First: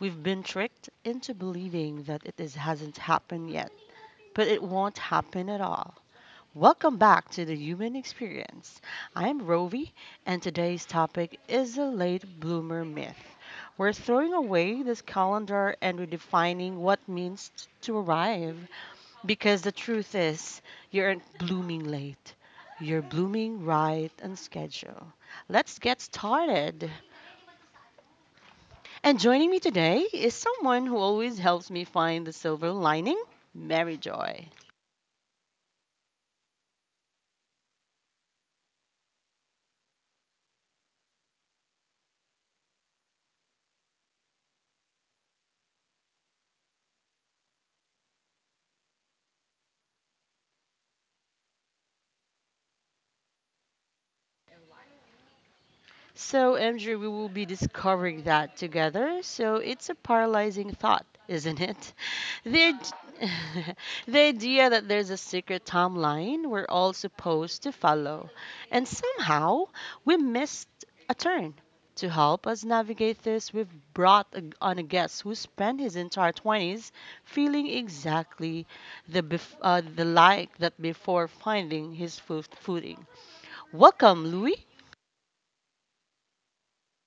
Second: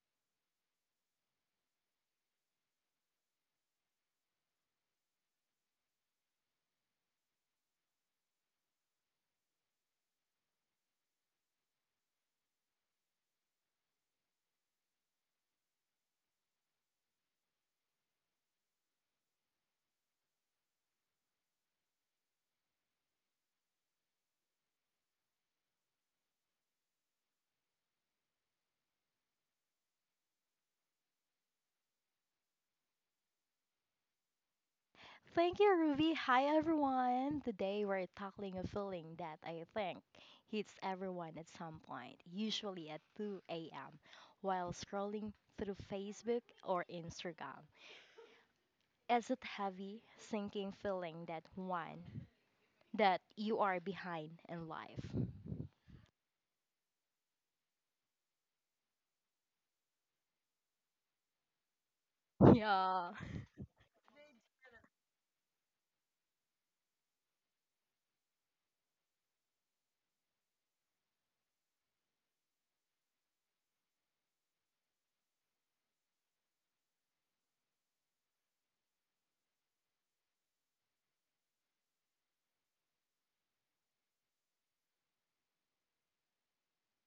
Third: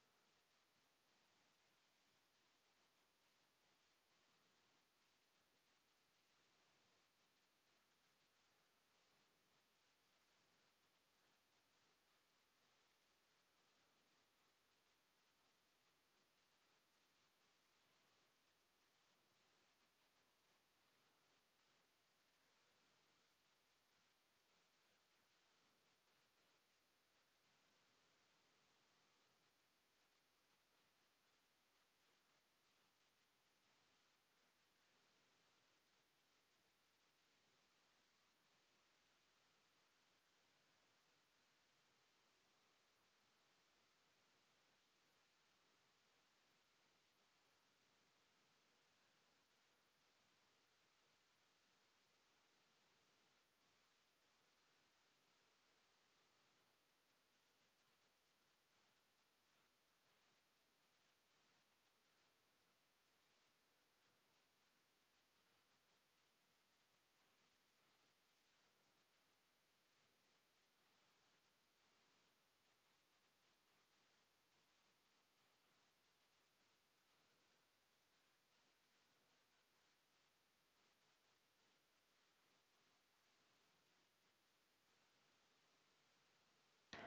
We've been tricked into believing that it hasn't happened yet, but it won't happen at all. Welcome back to the human experience. I'm Rovi, and today's topic is the late bloomer myth. We're throwing away this calendar and redefining what means to arrive. Because the truth is, you aren't blooming late. You're blooming right on schedule. Let's get started. And joining me today is someone who always helps me find the silver lining, Mary Joy. Thank you, Ruby. Hi, everyone. Today we're tackling a feeling that I think hits everyone at some point, usually at 2 a.m., while scrolling through Facebook or Instagram. It's a heavy, sinking feeling that one, that you are behind in life. So, Andrew, we will be discovering that together. So, it's a paralyzing thought, isn't it? The, id- Yeah. the idea that there's a secret timeline we're all supposed to follow, and somehow we missed a turn. To help us navigate this, we've brought on a guest who spent his entire 20s feeling exactly the, bef- the like that before finding his footing. Welcome, Louis.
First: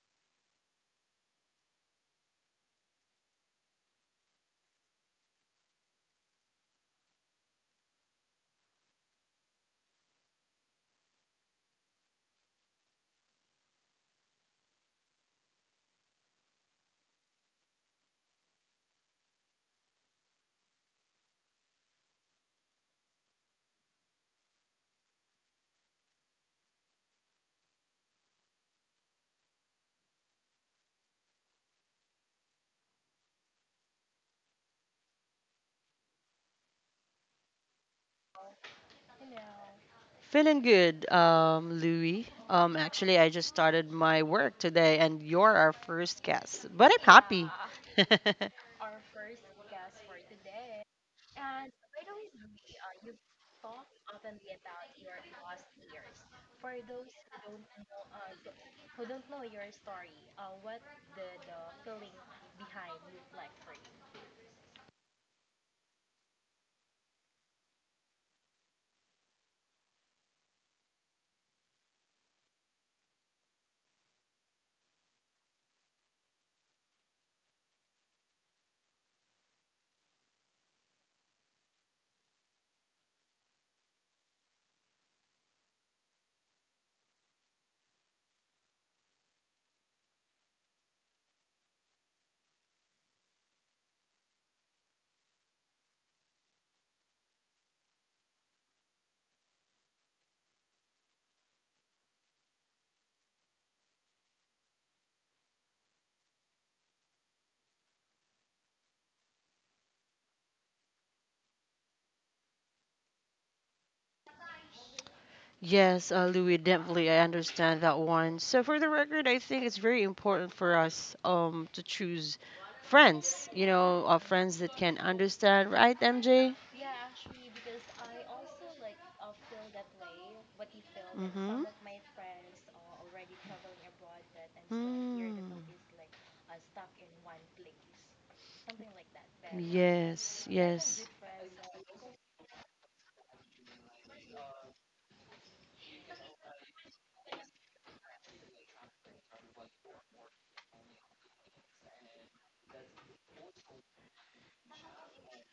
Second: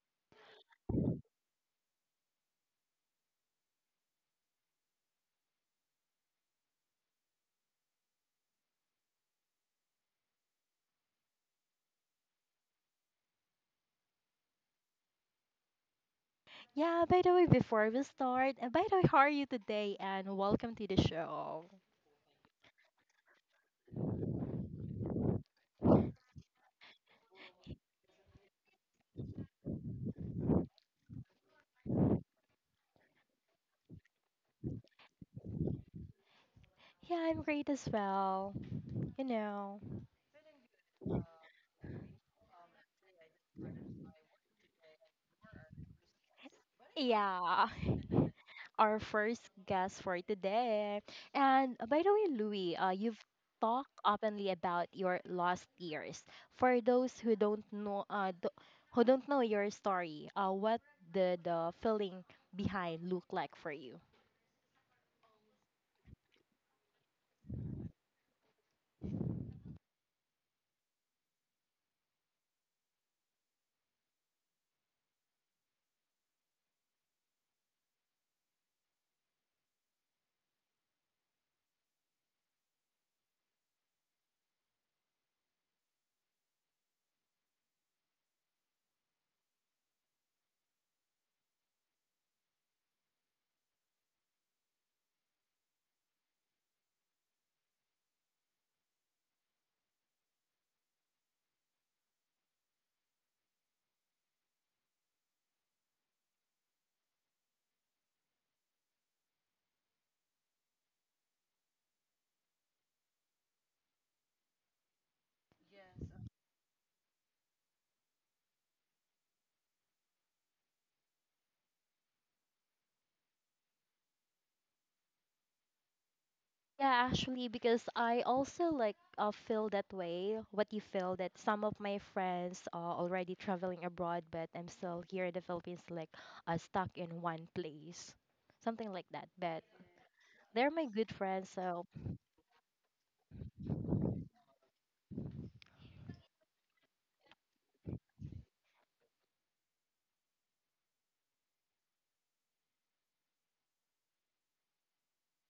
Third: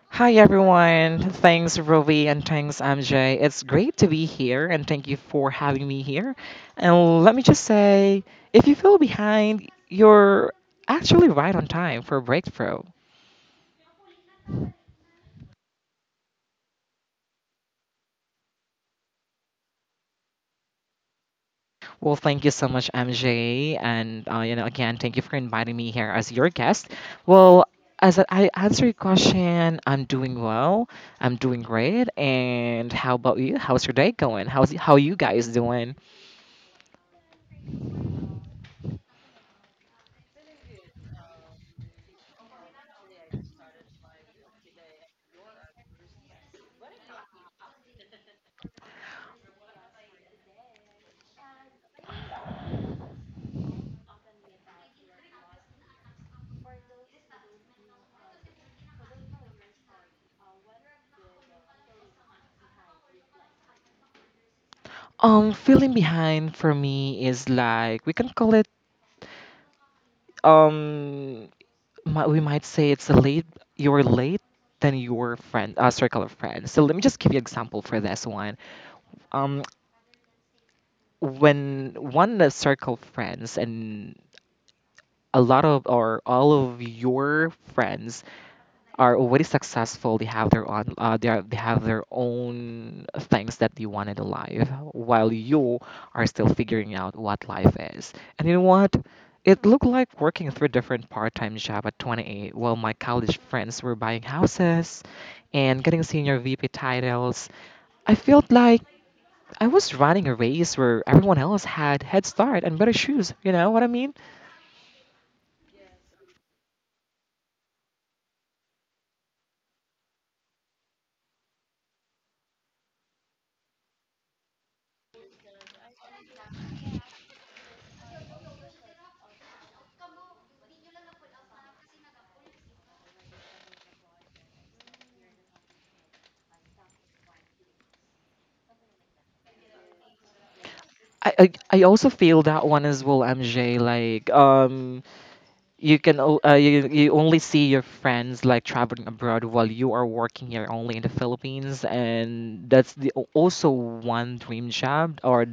Hi everyone. Thanks Rovi and thanks MJ. It's great to be here and thank you for having me here. And let me just say, if you feel behind, you're actually right on time for a breakthrough. Yeah, by the way, before we start, and by the way, how are you today? And welcome to the show. Well, thank you so much MJ and you know again, thank you for inviting me here as your guest. Well, as I answer your question, I'm doing well. I'm doing great. And how about you? How's your day going? How's how you guys doing? Yeah, I'm great as well. You know. Feeling good, Louis. Actually, I just started my work today, and you're our first guest. But I'm happy. Yeah. Our first guest for today. And by the way, Louis, you've talked openly about your lost years. For those who don't know, who don't know your story, what did the feeling behind look like for you? Feeling behind for me is like we can call it um we might say it's a late you're late than your friend circle of friends. So let me just give you example for this one. Um, when one of the circle friends and a lot of or all of your friends are already successful, they have their own they have their own things that they wanted in life, while you are still figuring out what life is. And you know what it looked like working three different part-time jobs at 28 while my college friends were buying houses and getting senior vp titles. I felt like I was running a race where everyone else had head start and better shoes. You know what I mean? Yes, Louis, definitely, I understand that one. So, for the record, I think it's very important for us to choose friends. You know, friends that can understand, right, MJ? Yeah, actually, because I also like feel that way. What you feel that Mm-hmm. some of my friends are already traveling abroad, but I'm still Mm. here in the Philippines, like stuck in one place, something like that. But Yes, they're my yes. good friends, I so also feel that one as well, MJ. Like you can you only see your friends like traveling abroad while you are working here only in the Philippines, and that's the also one dream job or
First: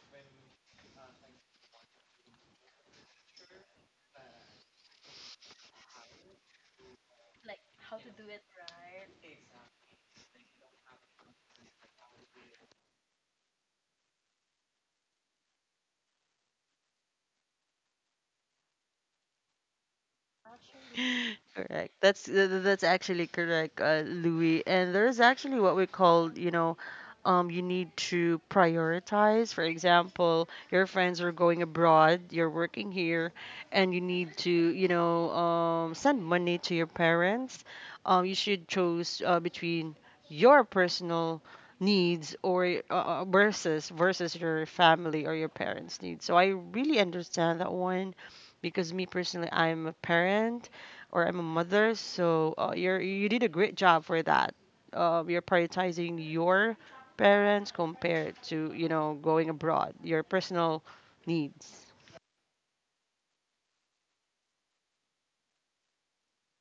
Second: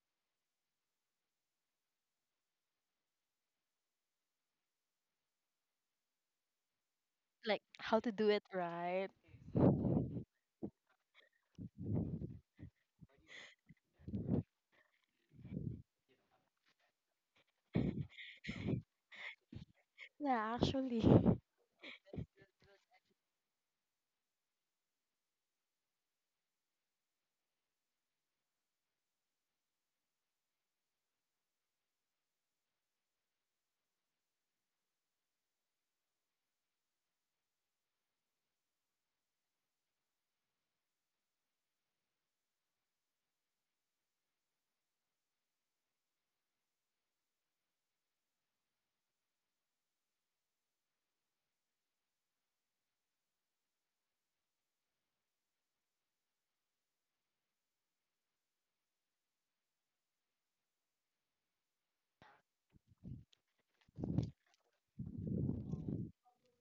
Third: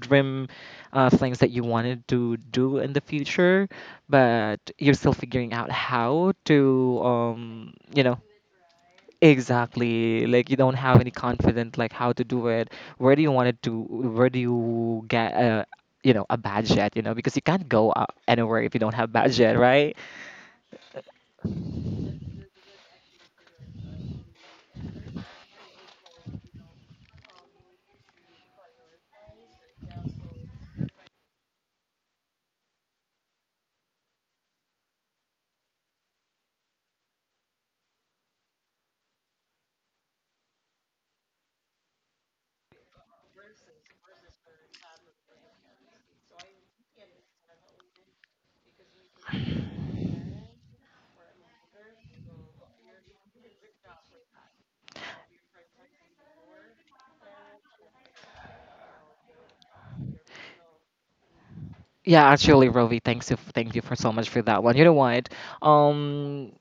dream things that you wanted to do in the future, but you're still figuring out how to like how you to know. do it right. Exactly, like you don't have any confidence, like how to do it, where do you want it to, where do you get a, you know, a budget, you know, because you can't go anywhere if you don't have budget, right? Yeah, actually, Correct. That's actually correct, Louis. And there's actually what we call, you know, you need to prioritize. For example, your friends are going abroad, you're working here, and you need to, you know, send money to your parents. You should choose between your personal needs or versus your family or your parents' needs. So I really understand that one because me personally, I'm a parent or I'm a mother. So you did a great job for that. You're prioritizing your parents compared to going abroad, your personal needs. Yeah, actually, Rovi, thanks you, thank you for so much for that one. You know what? Um,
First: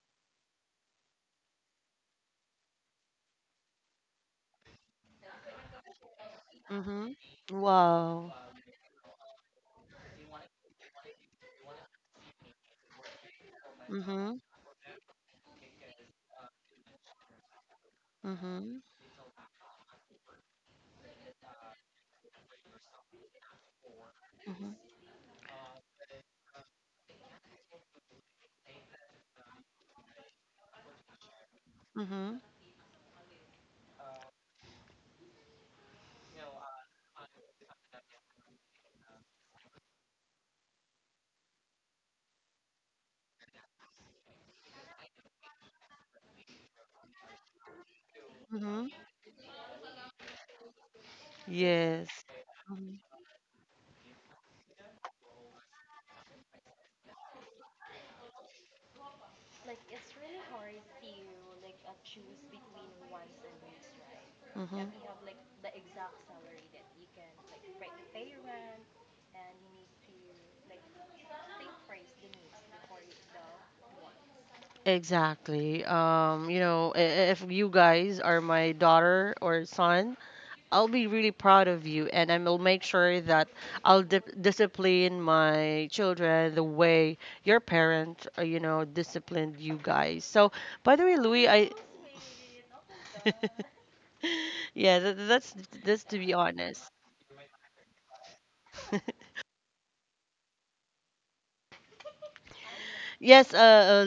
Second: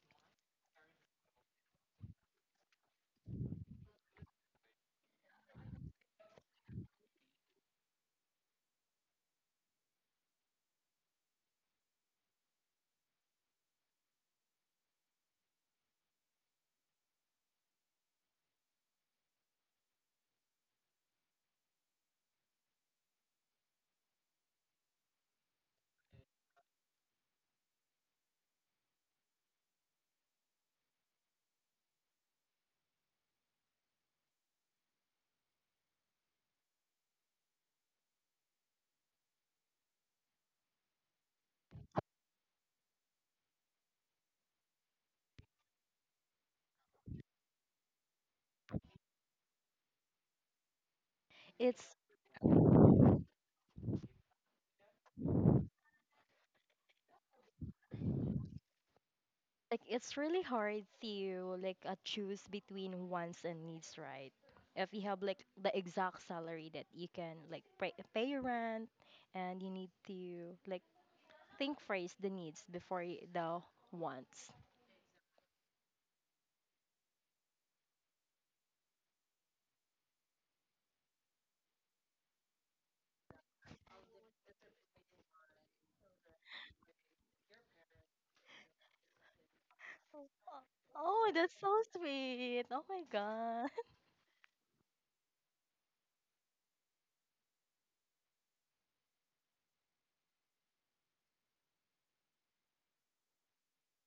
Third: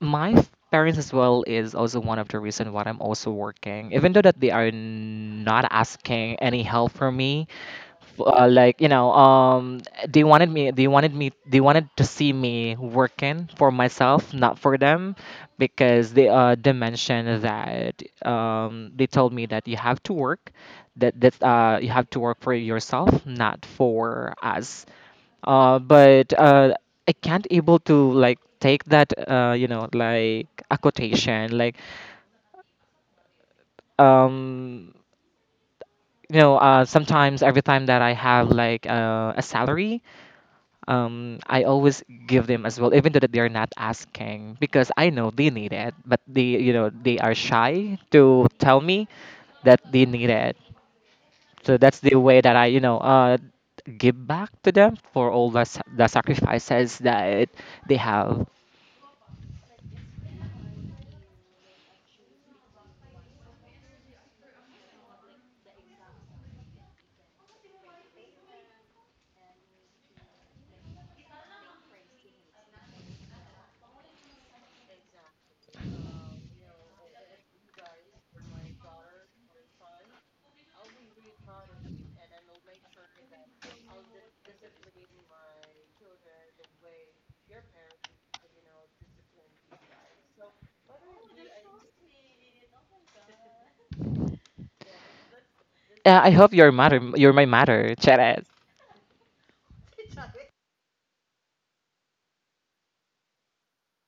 my parents as well is also one of the reason why I'm also working, even though that they are not asking any help Mhm. from me. Wow. Like you know, they wanted me, they wanted to see me working for myself, Mhm. not for them, because they mentioned that Mhm. They told me that you have to work, that that you have to work for yourself, not for Mhm. us, but I can't able to like take that you know, like a quotation, like, Mhm. um, you know, sometimes every time that I have like a salary, I always give them as well, even though that they're not asking, because I know they need it, but they, you know, they are shy to tell Mhm. me that they need it. So it's that's the Yes. way that I, you know, Mhm. Give back to them for all the, the sacrifices that they have. like it's really hard to like choose between wants and needs, right? If Mhm. you have like the exact salary that you can like pay your rent, and you need to like think first the needs before the wants. Exactly. You know, if you guys are my daughter or son, I'll be really proud of you, and I will make sure that I'll discipline my children the way your parents, disciplined you guys. So, by the way, Oh, Louis, that's so sweet. Oh my. yeah, that's to I be hope you're honest. matter. You're my matter, Cheres. Yes, uh,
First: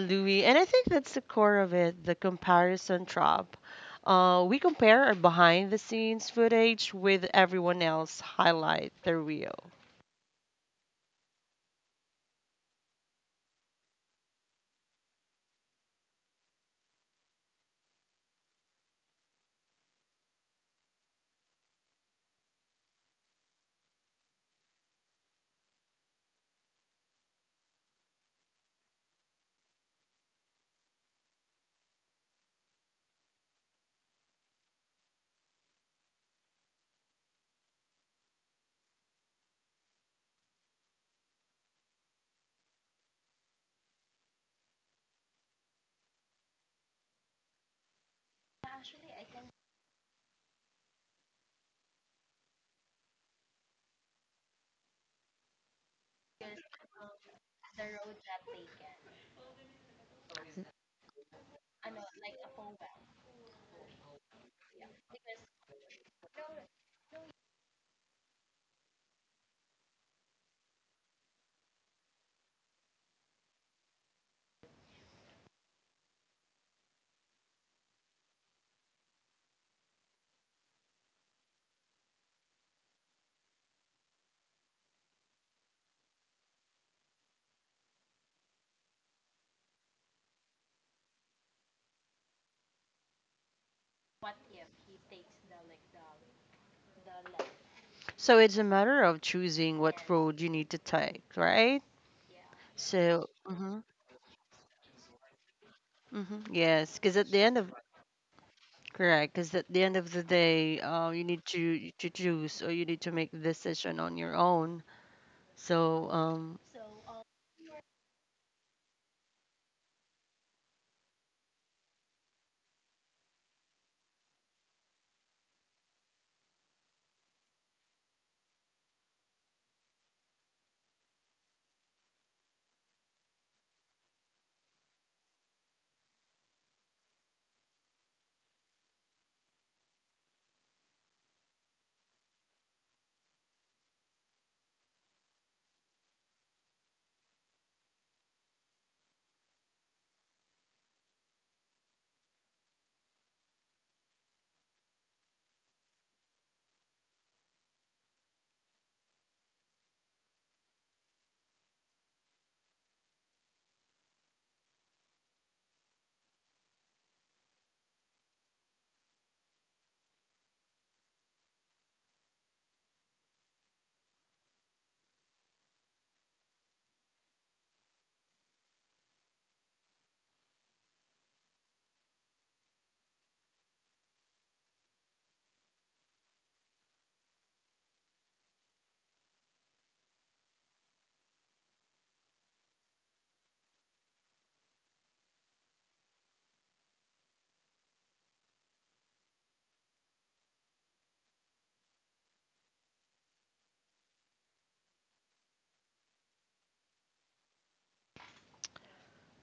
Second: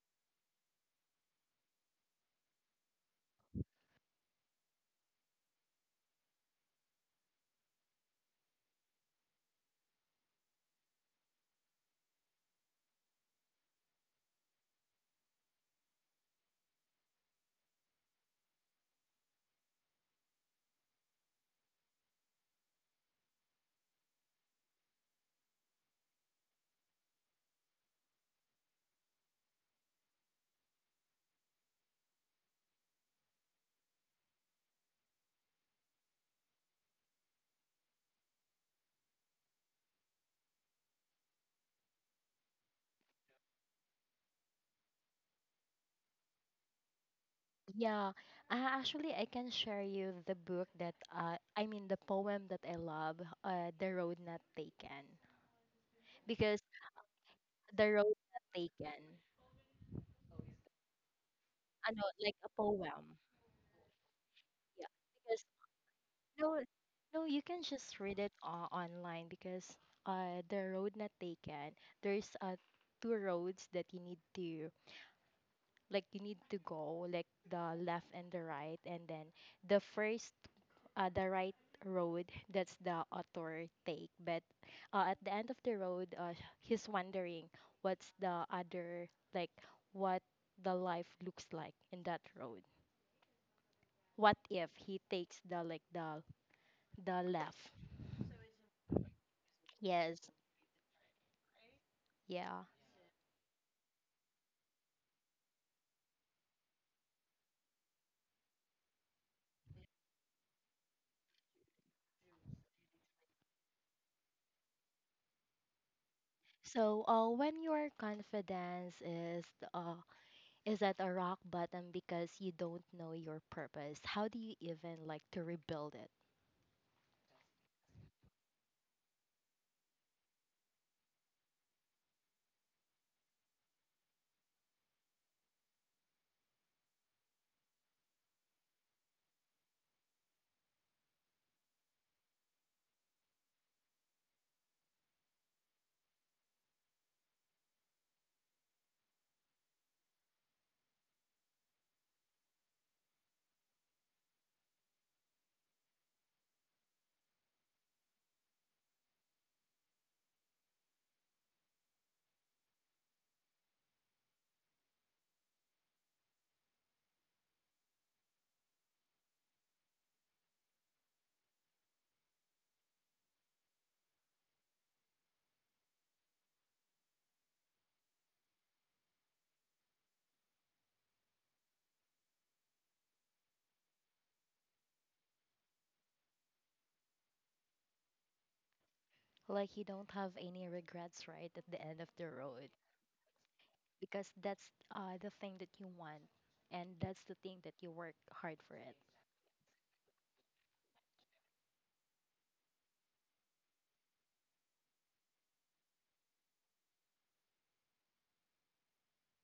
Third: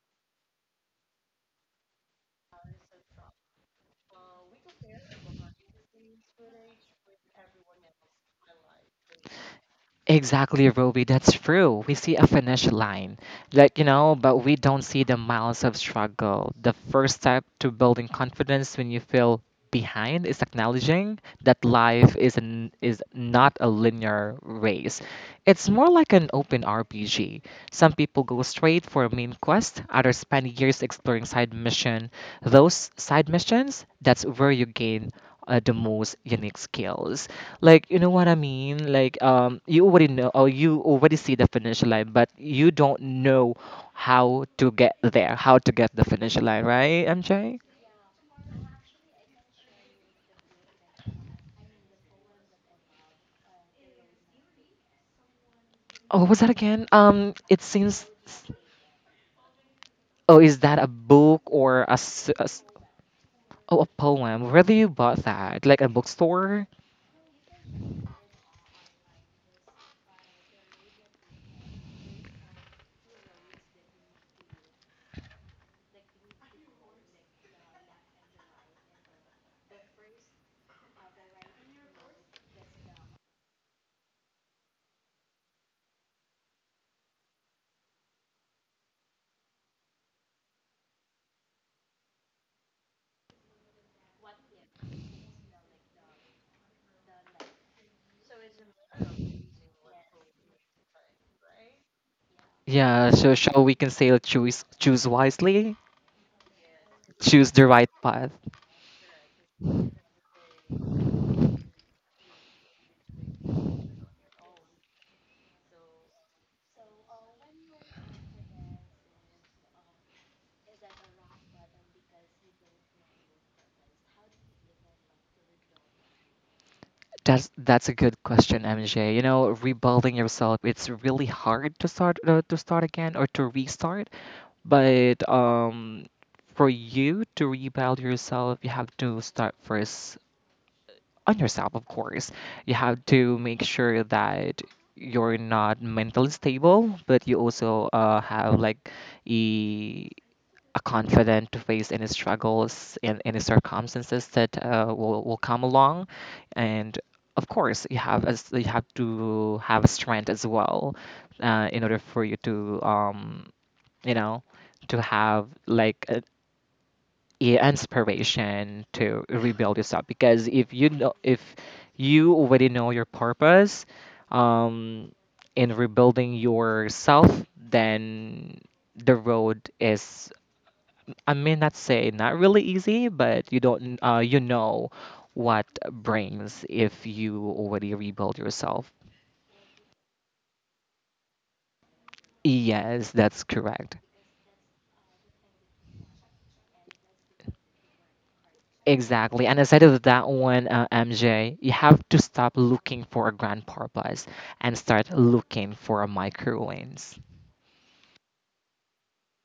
uh, Louis, and I think that's the core of it, the comparison trap. We compare our behind-the-scenes footage with everyone else highlight their reel. Exactly, Ruby. That's true. We see a finish line, like you know, but we don't see the miles of struggle. The first step to building confidence when you feel behind is acknowledging that is not a linear race. It's more like an open RPG. Some people go straight for a main quest, others spend years exploring side mission. Those side missions, that's where you gain the most unique skills. Like you know what I mean? Like you already know, or you already see the finish line, but you don't know how to get there, how to get the finish line, right, MJ? Yeah, actually, I can share you the book that I mean the poem that I love, "The Road Not Taken," Oh, what's that because again? It the road seems. not taken, Oh, is that a book or a, ano, like a poem. oh a poem? Where do Yeah, you bought because that? Like a no, bookstore? no, you can just read it online because the road not taken. There's two roads that you need to like you need to go like the left and the right, and then the first the right road, that's the author take, but at the end of the road he's wondering what's the other, like what the life looks like in that road, what if he takes the like the left. So it's a matter of choosing what Yes. road you need to take, right? Yeah. Yeah. So, So shall we mhm, can say choose wisely, mhm, yes. because at the choose end the of right path. Correct. Because at the end of the day, you need to choose or you need to make a decision on your own. So. So when your confidence uh, is at a rock bottom because you don't know your purpose, how do you even like to rebuild it? That's a good question, MJ. You know, rebuilding yourself, it's really hard to start again or to restart. But for you to rebuild yourself, you have to start first on yourself, of course. You have to make sure that you're not mentally stable, but you also have like a, a confident to face any struggles and any circumstances that will come along. And of course, you have to have strength as well in order for you to you know, to have like a, yeah, inspiration to rebuild yourself, because if you know, if you already know your purpose, um, in rebuilding yourself, then the road is, I may not say not really easy, but you don't, you know, what brings if you already rebuild yourself. Like you don't have any regrets right at the end of the road, Yes, that's correct. because that's the thing that you want, and that's the thing that you work hard for it. Exactly. And aside of that one, MJ, you have to stop looking for a grand purpose and start looking for a micro wins.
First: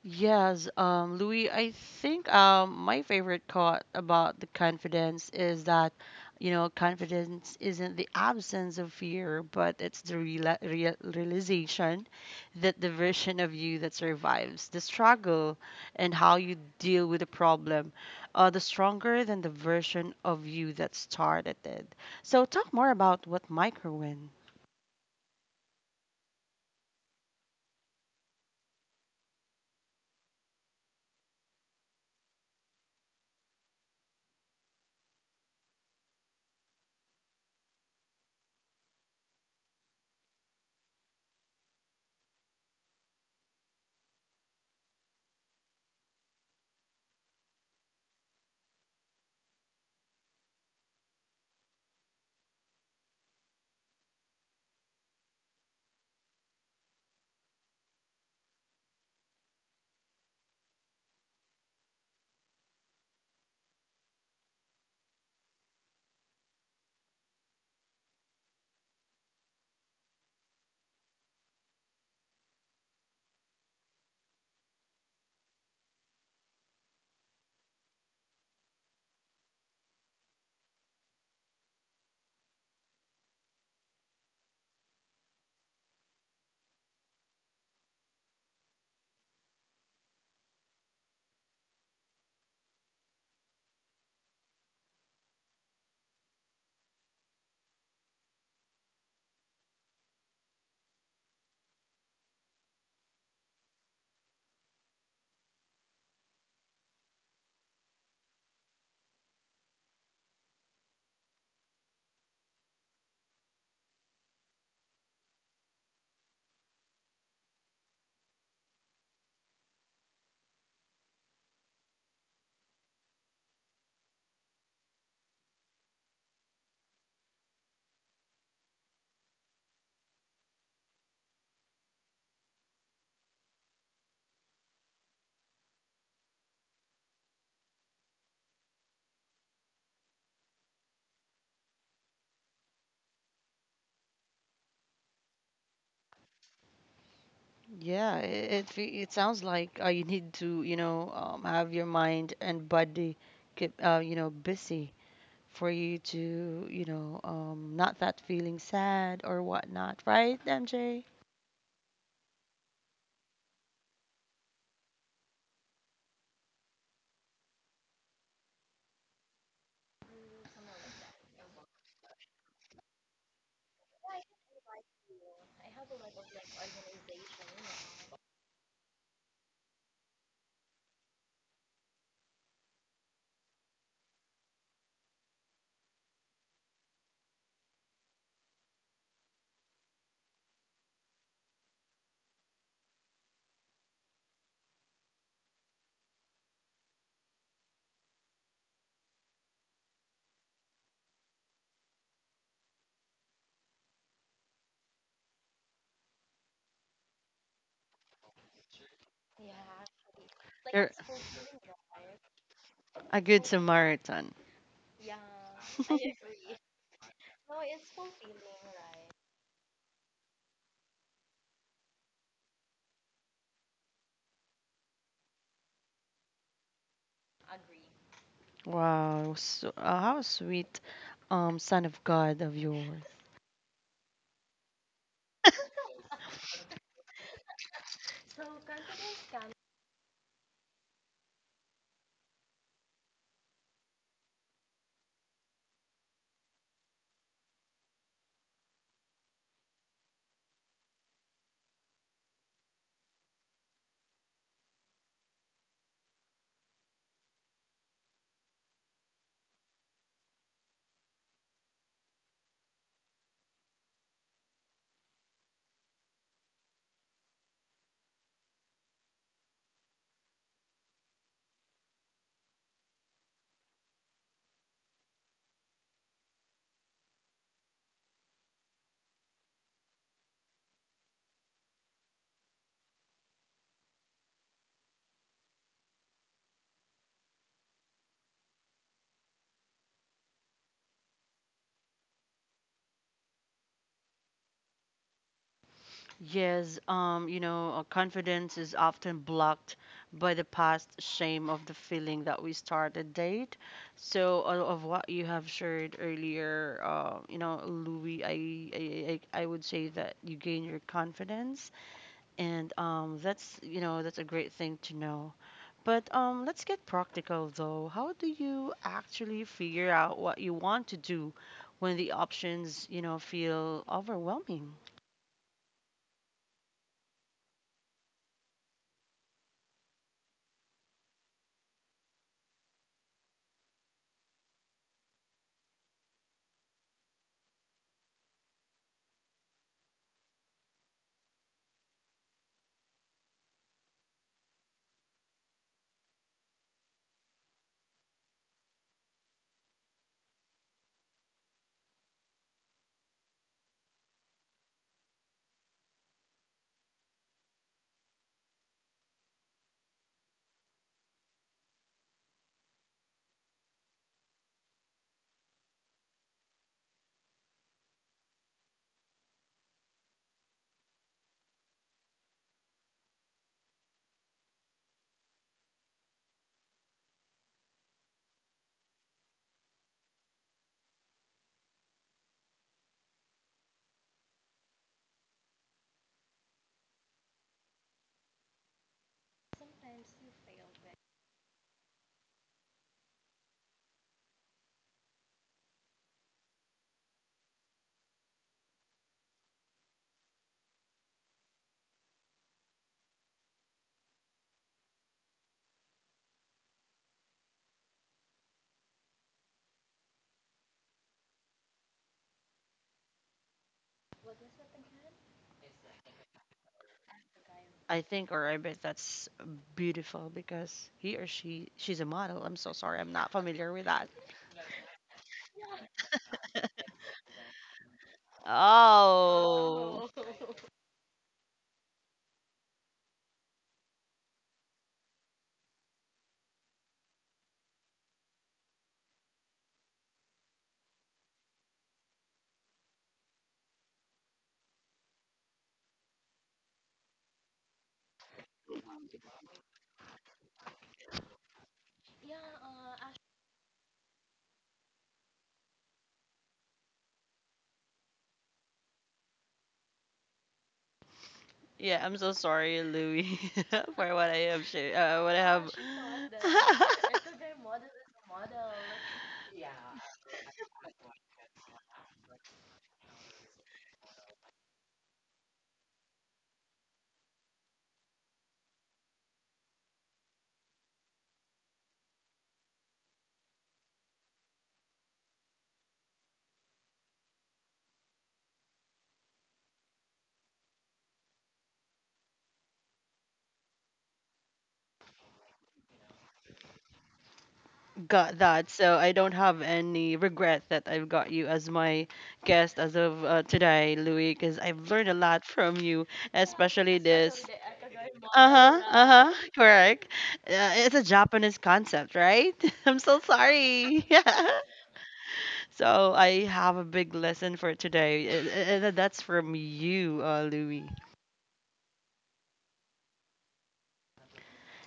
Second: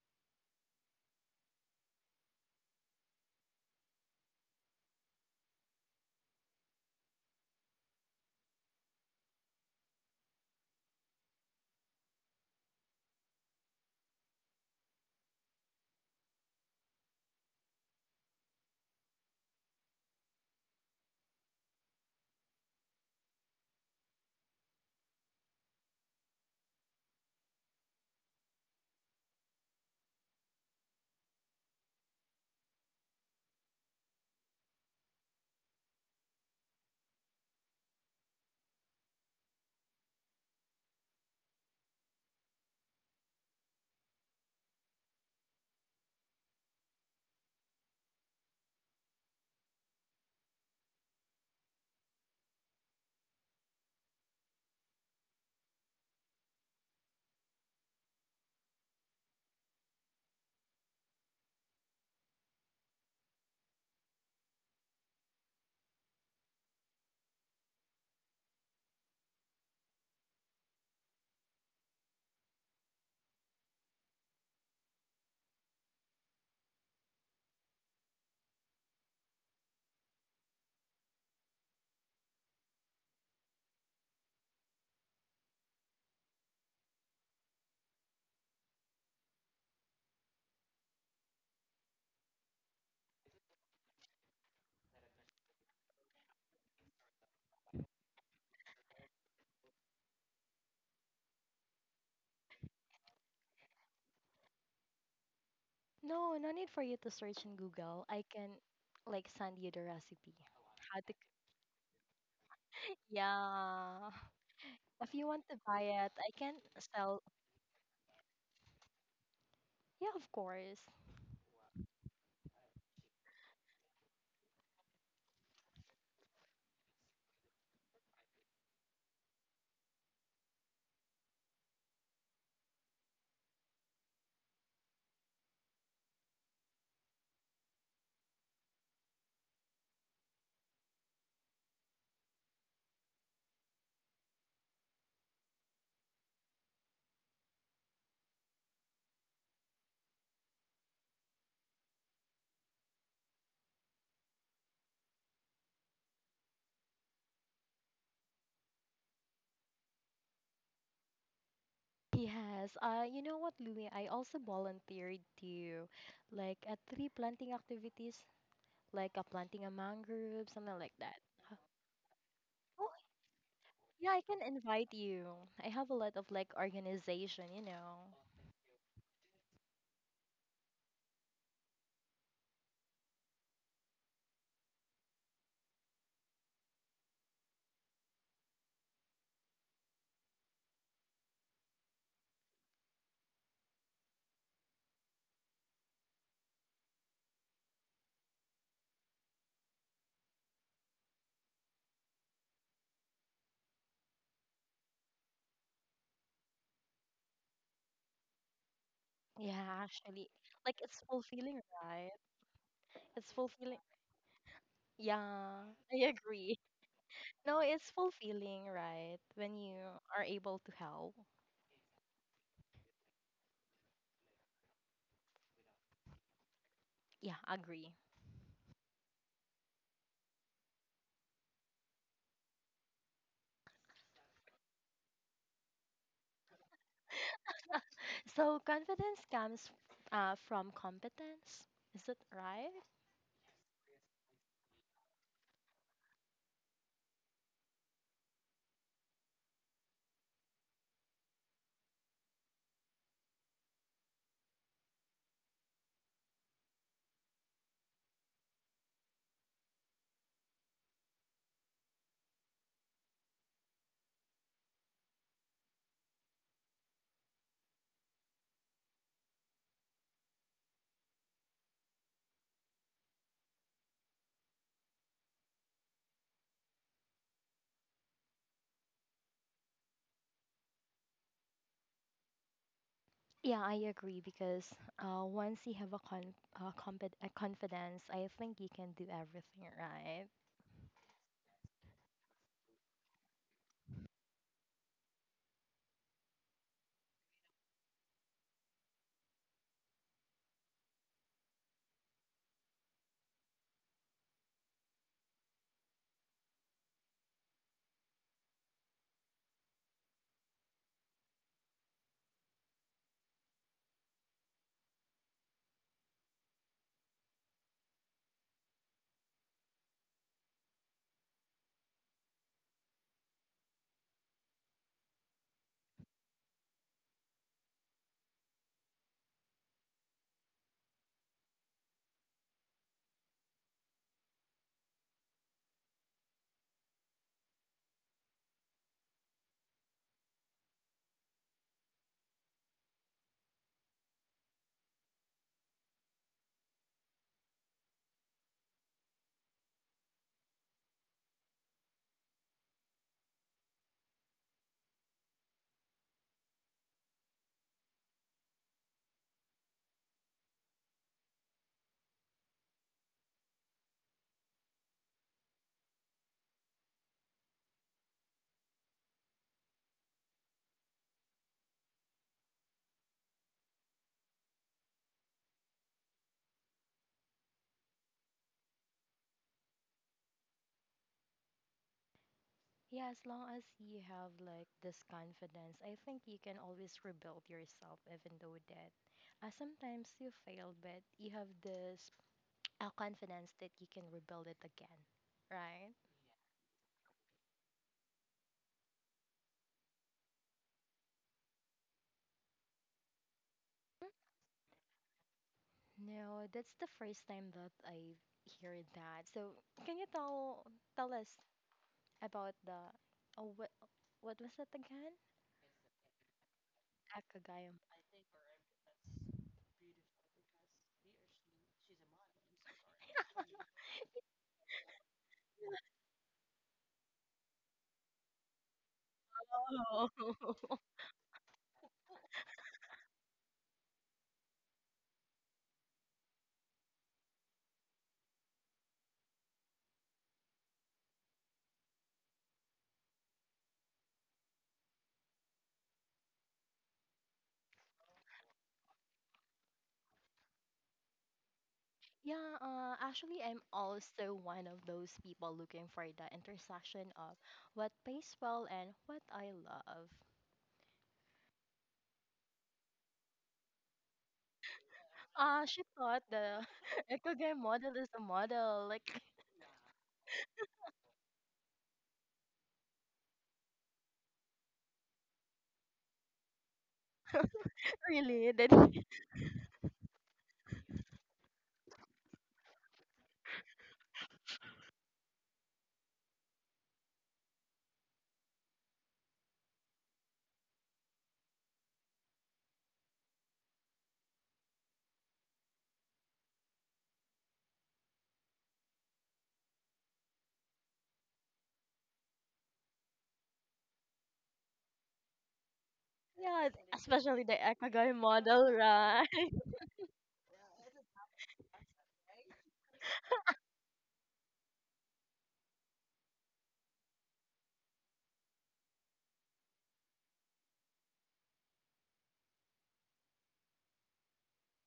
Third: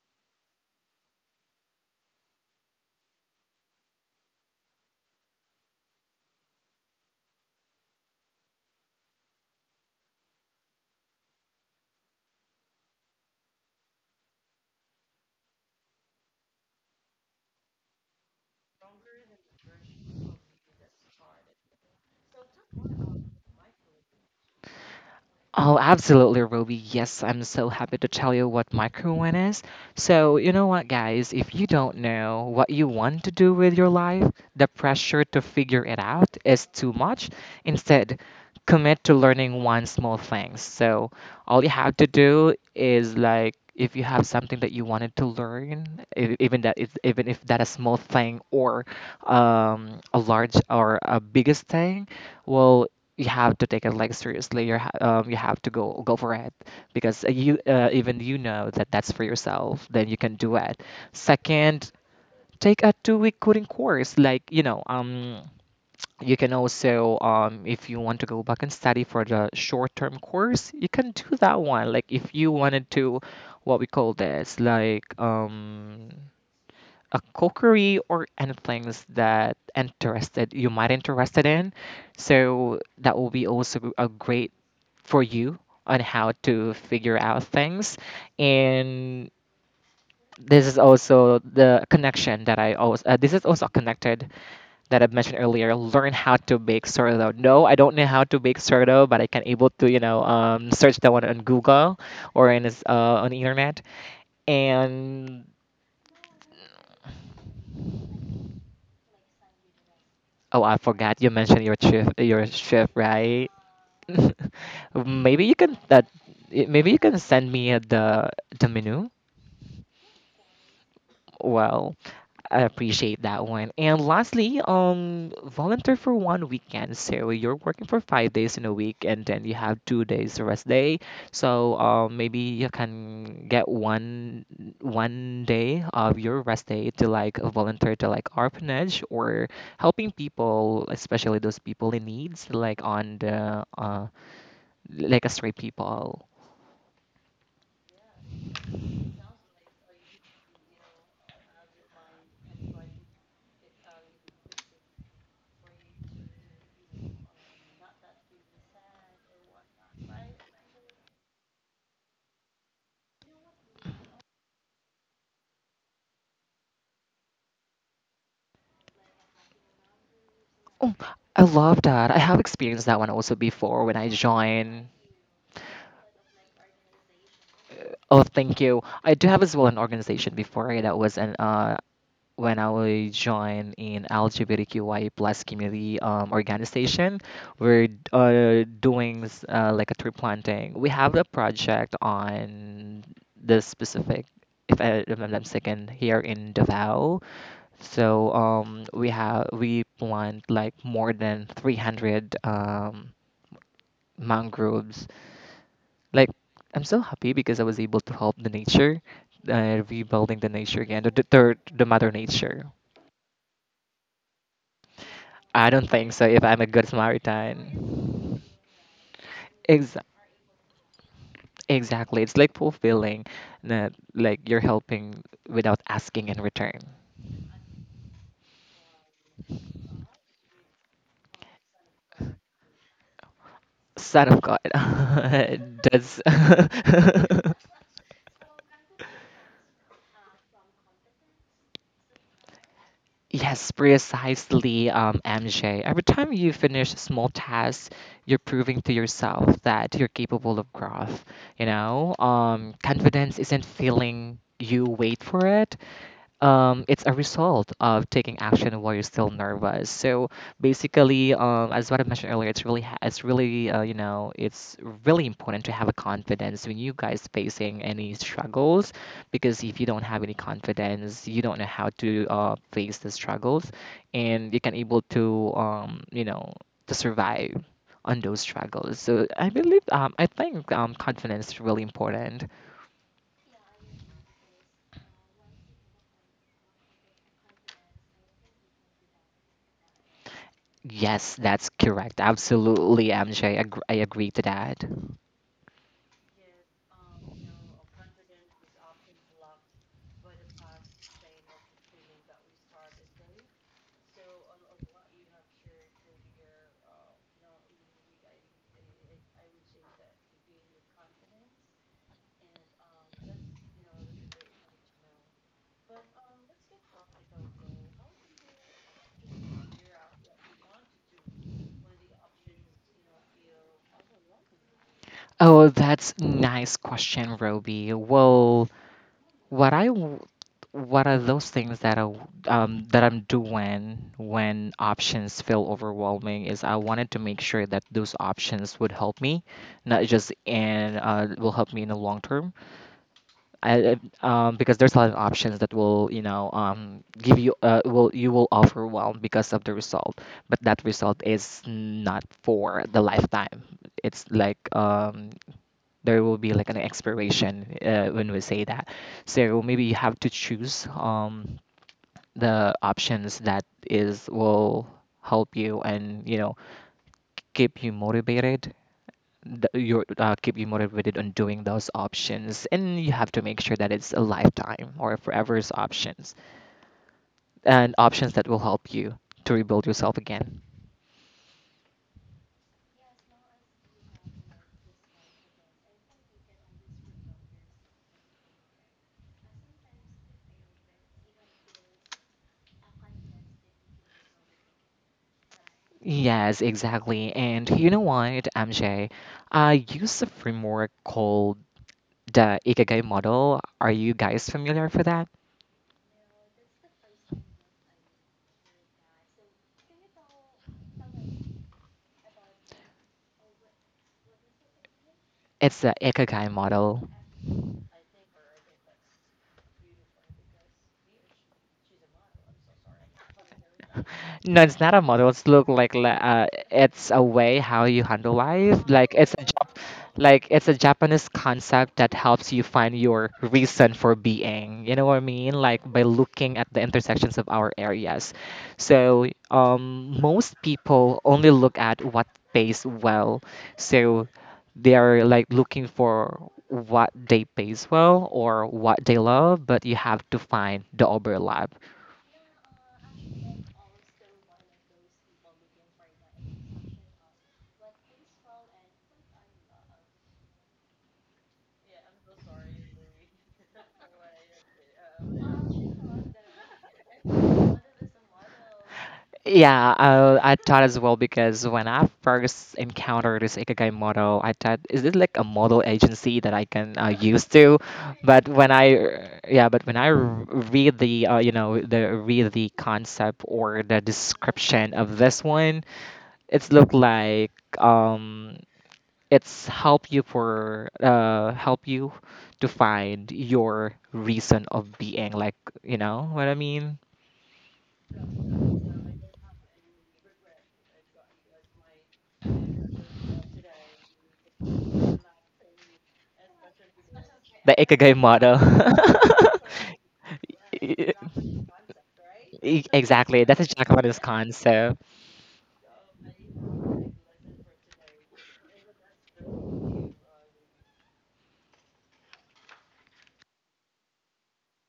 Yes, Louis, I think my favorite quote about the confidence is that, you know, confidence isn't the absence of fear, but it's the reala real realization that the version of you that survives the struggle and how you deal with the problem are the stronger than the version of you that started it. So talk more about what micro win. Oh, absolutely, Ruby. Yes, I'm so happy to tell you what win is. So, you know what, guys? If you don't know what you want to do with your life, the pressure to figure it out is too much. Instead, commit to learning one small thing. So, all you have to do is like, if you have something that you wanted to learn, even if that a small thing or a large or a biggest thing, well, you have to take it like seriously. You you have to go for it, because you even you know that that's for yourself. Then you can do it. Second, take a 2 week coding course. Like you know, you can also if you want to go back and study for the short term course, you can do that one, like if you wanted to what we call this, like, a cookery or anything that interested you might interested in. So that will be also a great for you on how to figure out things. And this is also the connection that I always this is also connected that I mentioned earlier, learn how to bake sourdough. No, I don't know how to bake sourdough, but I can able to, you know, search that one on google or in this, on the internet. And No, no need for you to search in Google. I can like send you the recipe. oh, I How to c- forgot you mentioned your shift, right? Yeah. If you want Maybe you to can buy that, it, I can maybe you can sell. send me the menu. Yeah, of course. Well, I appreciate that one. And lastly, volunteer for one weekend. So you're working for 5 days in a week, and then you have 2 days rest day. So maybe you can get one day of your rest day to like volunteer to like orphanage or helping people, especially those people in needs, like on the like a stray people. Yeah, it sounds like you need to, you know, have your mind and body keep, you know, busy for you to, you know, not that feeling sad or whatnot, right, MJ? Yes, you know what, Louie? I also volunteered to, like, at three planting activities, like a planting a mangrove, something Oh, like that. I Huh. love that. I have experienced Oh, that one also before when I yeah, I can joined. invite you. I have a lot of like organization, you know. Oh, thank you. I do have as well an organization before, eh, that was an when I would join in LGBTQI plus community organization, we're like a tree planting. We have a project on the specific, if I remember I'm second, here in Davao. So we plant like more than 300 mangroves. Like, I'm so happy because I was able to help the nature, Yeah, actually, rebuilding the like nature You're it's again, fulfilling, the right? mother nature. a It's good fulfilling. Samaritan. Yeah, I don't I think so. If agree. I'm a good No, it's Samaritan, fulfilling, right? When you exactly. are able to help. Exactly. It's like fulfilling that like you're helping without asking in return. Yeah, agree. Wow, so, how sweet, son of God of yours. Son of God. That's So confidence comes from competence. Is it right? Yes, precisely, MJ. Every time you finish a small tasks, you're proving to yourself that you're capable of growth. You know, confidence isn't feeling you wait for it. It's a result of taking action while you're still nervous. So basically, as what I mentioned earlier, it's really, it's really, you know, it's really important to have a confidence when you guys facing any struggles, because if you don't have any confidence, you don't know how to face the struggles, and you can able to, you know, to survive on those struggles. So I believe, I think confidence is really important. Yeah, I agree because once you have a confidence, I think you can do everything, right? Yes, that's correct. Absolutely, MJ. I agree to that. Yes, you know, confidence is often blocked by the past shame of the feeling that we start a date. So, of what you have shared earlier, you know, Louis, I would say that you gain your confidence, and that's, you know, that's a great thing to know. But let's get practical though. How do you actually figure out what you want to do when the options, you know, feel overwhelming? Oh, that's nice question, Roby. Well, what I w- what are those things that that I'm doing when options feel overwhelming is, I wanted to make sure that those options would help me, not just in will help me in the long term. Because there's a lot of options that will, you know, give you, will you will overwhelm because of the result, but that result is not for the lifetime. It's like, there will be like an expiration when we say that. So maybe you have to choose the options that is will help you and keep you motivated. Your keep you motivated on doing those options, and you have to make sure that it's a lifetime or forever's options, and options that will help you to rebuild yourself again. Yeah, as long as you have like this confidence, I think you can always rebuild yourself, even though that sometimes you fail, but you have this confidence that you can rebuild it again, right? Yes, exactly. And you know what, MJ? I use a framework called the Ikigai model. Are you guys familiar for that? No, that's the first time that I hear that. So, can you tell us about the oh, what was that again? It's the Ikigai model. Akagayama. I think or I bet that's beautiful because he or she's a model. I'm so sorry. I'm not familiar with that. No, it's not a model. It's look like it's a way how you handle life. Like it's a Oh. like it's a Oh. Japanese concept that helps you find your reason for being. You know what I mean? Like by looking at the intersections of our areas. So most people only look at what pays well. So they are like looking for what they pays well or what they love, but you have to find the overlap. Yeah, actually, I'm also one of those people looking for the intersection of what pays well and what I love. Yeah, I'm so sorry, Louis, for what I have shared, what I have. She thought the Ecoguy model is a model. Like, Yeah, I thought as well because when I first encountered this Ikigai model, I thought, is it like a model agency that I can use to? But really? That, when I read the, read the concept or the description of this one, it's look like um, it's help you for help you to find your reason of being, like you know what I mean? Got that. So I don't have any regret that I've got you as my guest as of today, Louis, because I've learned a lot from you, yeah, especially especially this. the The Ecoguy Ikigai Uh model. model, huh. Uh right? huh. Correct. E- It's a e-, Japanese concept, right? e-, I'm so Exactly. That's a sorry. Japanese concept. So I have a big lesson for today, and that's from you, Louis.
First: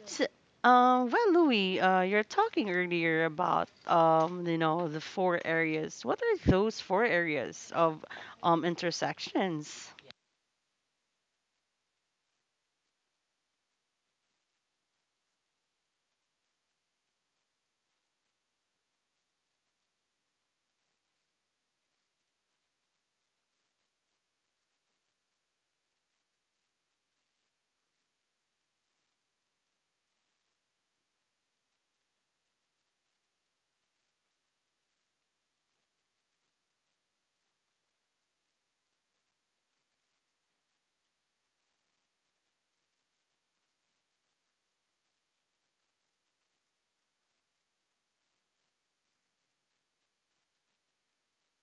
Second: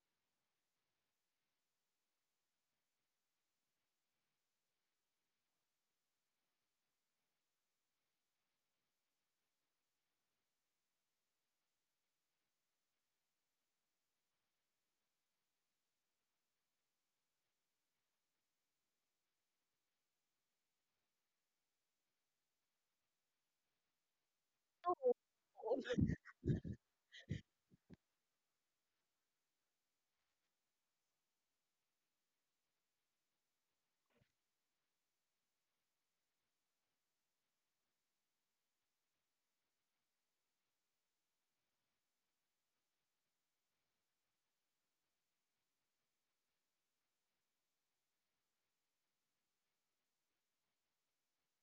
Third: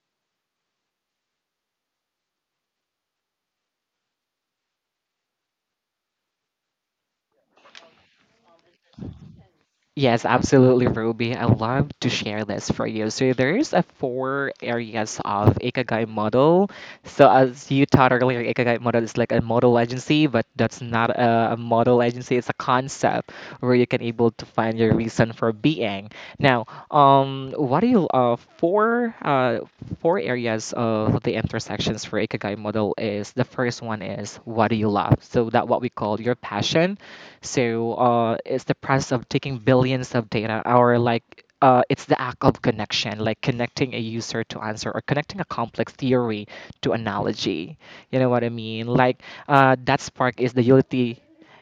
So, well, Louis, you're talking earlier about you know, the four areas. What are those four areas of intersections? Yes, absolutely, Ruby. I love to share this for you. So there's a four areas of Ikigai model. So as you taught earlier, Ikigai model is like a model agency, but that's not a model agency. It's a concept where you can able to find your Oh, reason for being. Now, what do you four areas of the intersections for Ikigai model is the first one is what do you love? So that what we call your passion so it's the process of taking billions of data, or like it's the act of connection, like connecting a user to answer or connecting a complex theory to analogy. You know what I mean? Like that spark is the utility.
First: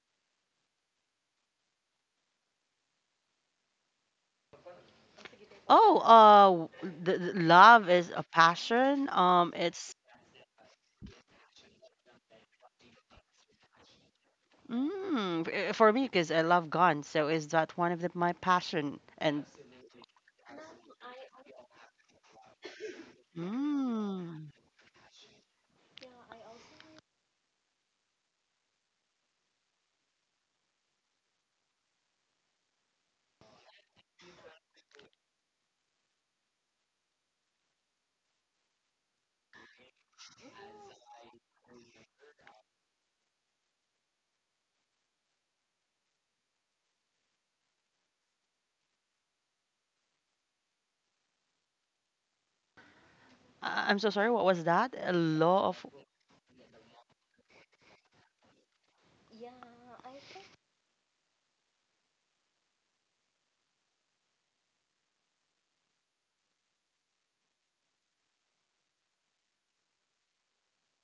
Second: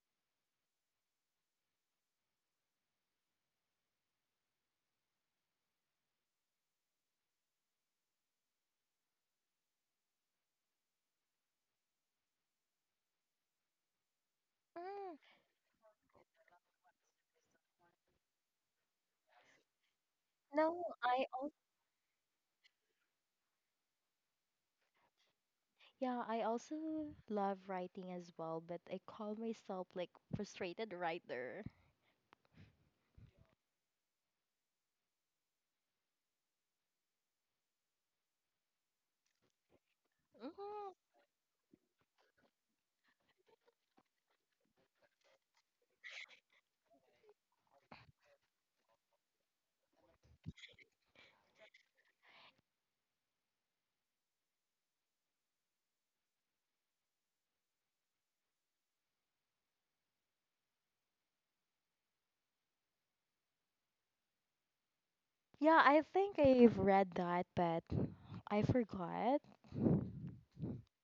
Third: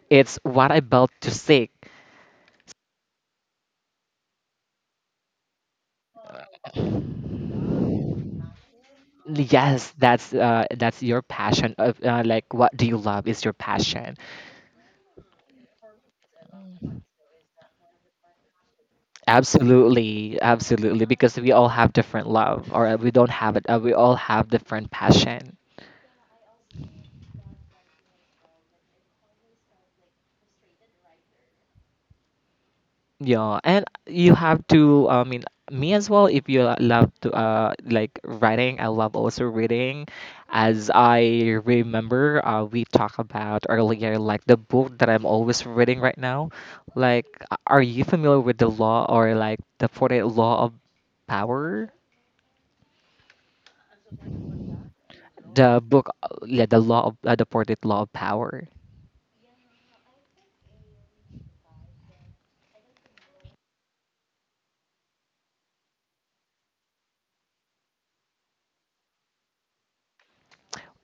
It's what I built to seek. Oh, the love is a passion. Yes, It's that's your passion. Of, like what do you love is your passion. mm, for me because I love guns. So is that one of my passion? And Absolutely, no, absolutely. I Because we also, all have different love, or we don't have it. We all have mm. different passion. yeah, I also love writing as well, but I call myself like frustrated writer. Yeah, and you have to. I mean, me as well. If you love to, like writing, I love also reading. As I remember, we talked about earlier, like the book that I'm always reading right now. Like, are you familiar with the law or like the 48 law of power? I'm so sorry. What was that? A law The of. book, the law of the 48 law of power. Yeah, I think I've read that, but I forgot.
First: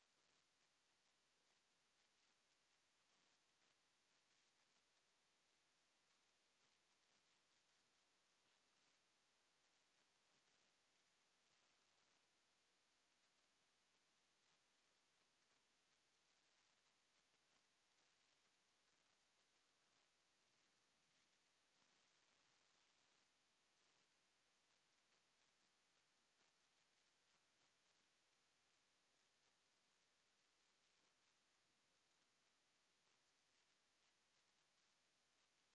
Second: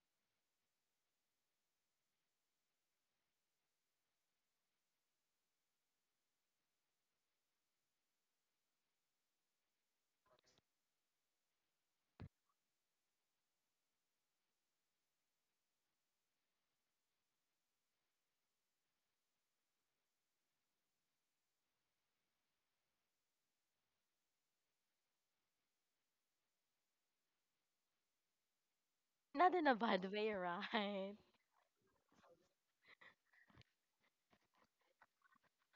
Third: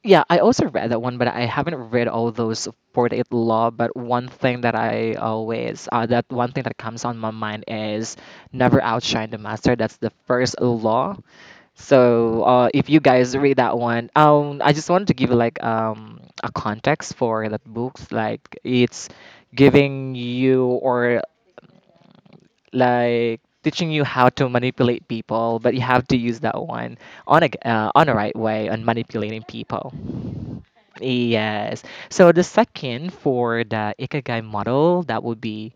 Yeah, I also read that one, but I haven't read all those 48 law. But one thing that I always, that one thing that comes on my mind is never outshine the master. That's the first law. So if you guys read that one, I just wanted to give you like a context for that book. Like it's giving you or like teaching you how to manipulate people, but you have to use that one on a right way on manipulating Not in a people. bad way, right? Yes. So the second for the ikigai model, that would be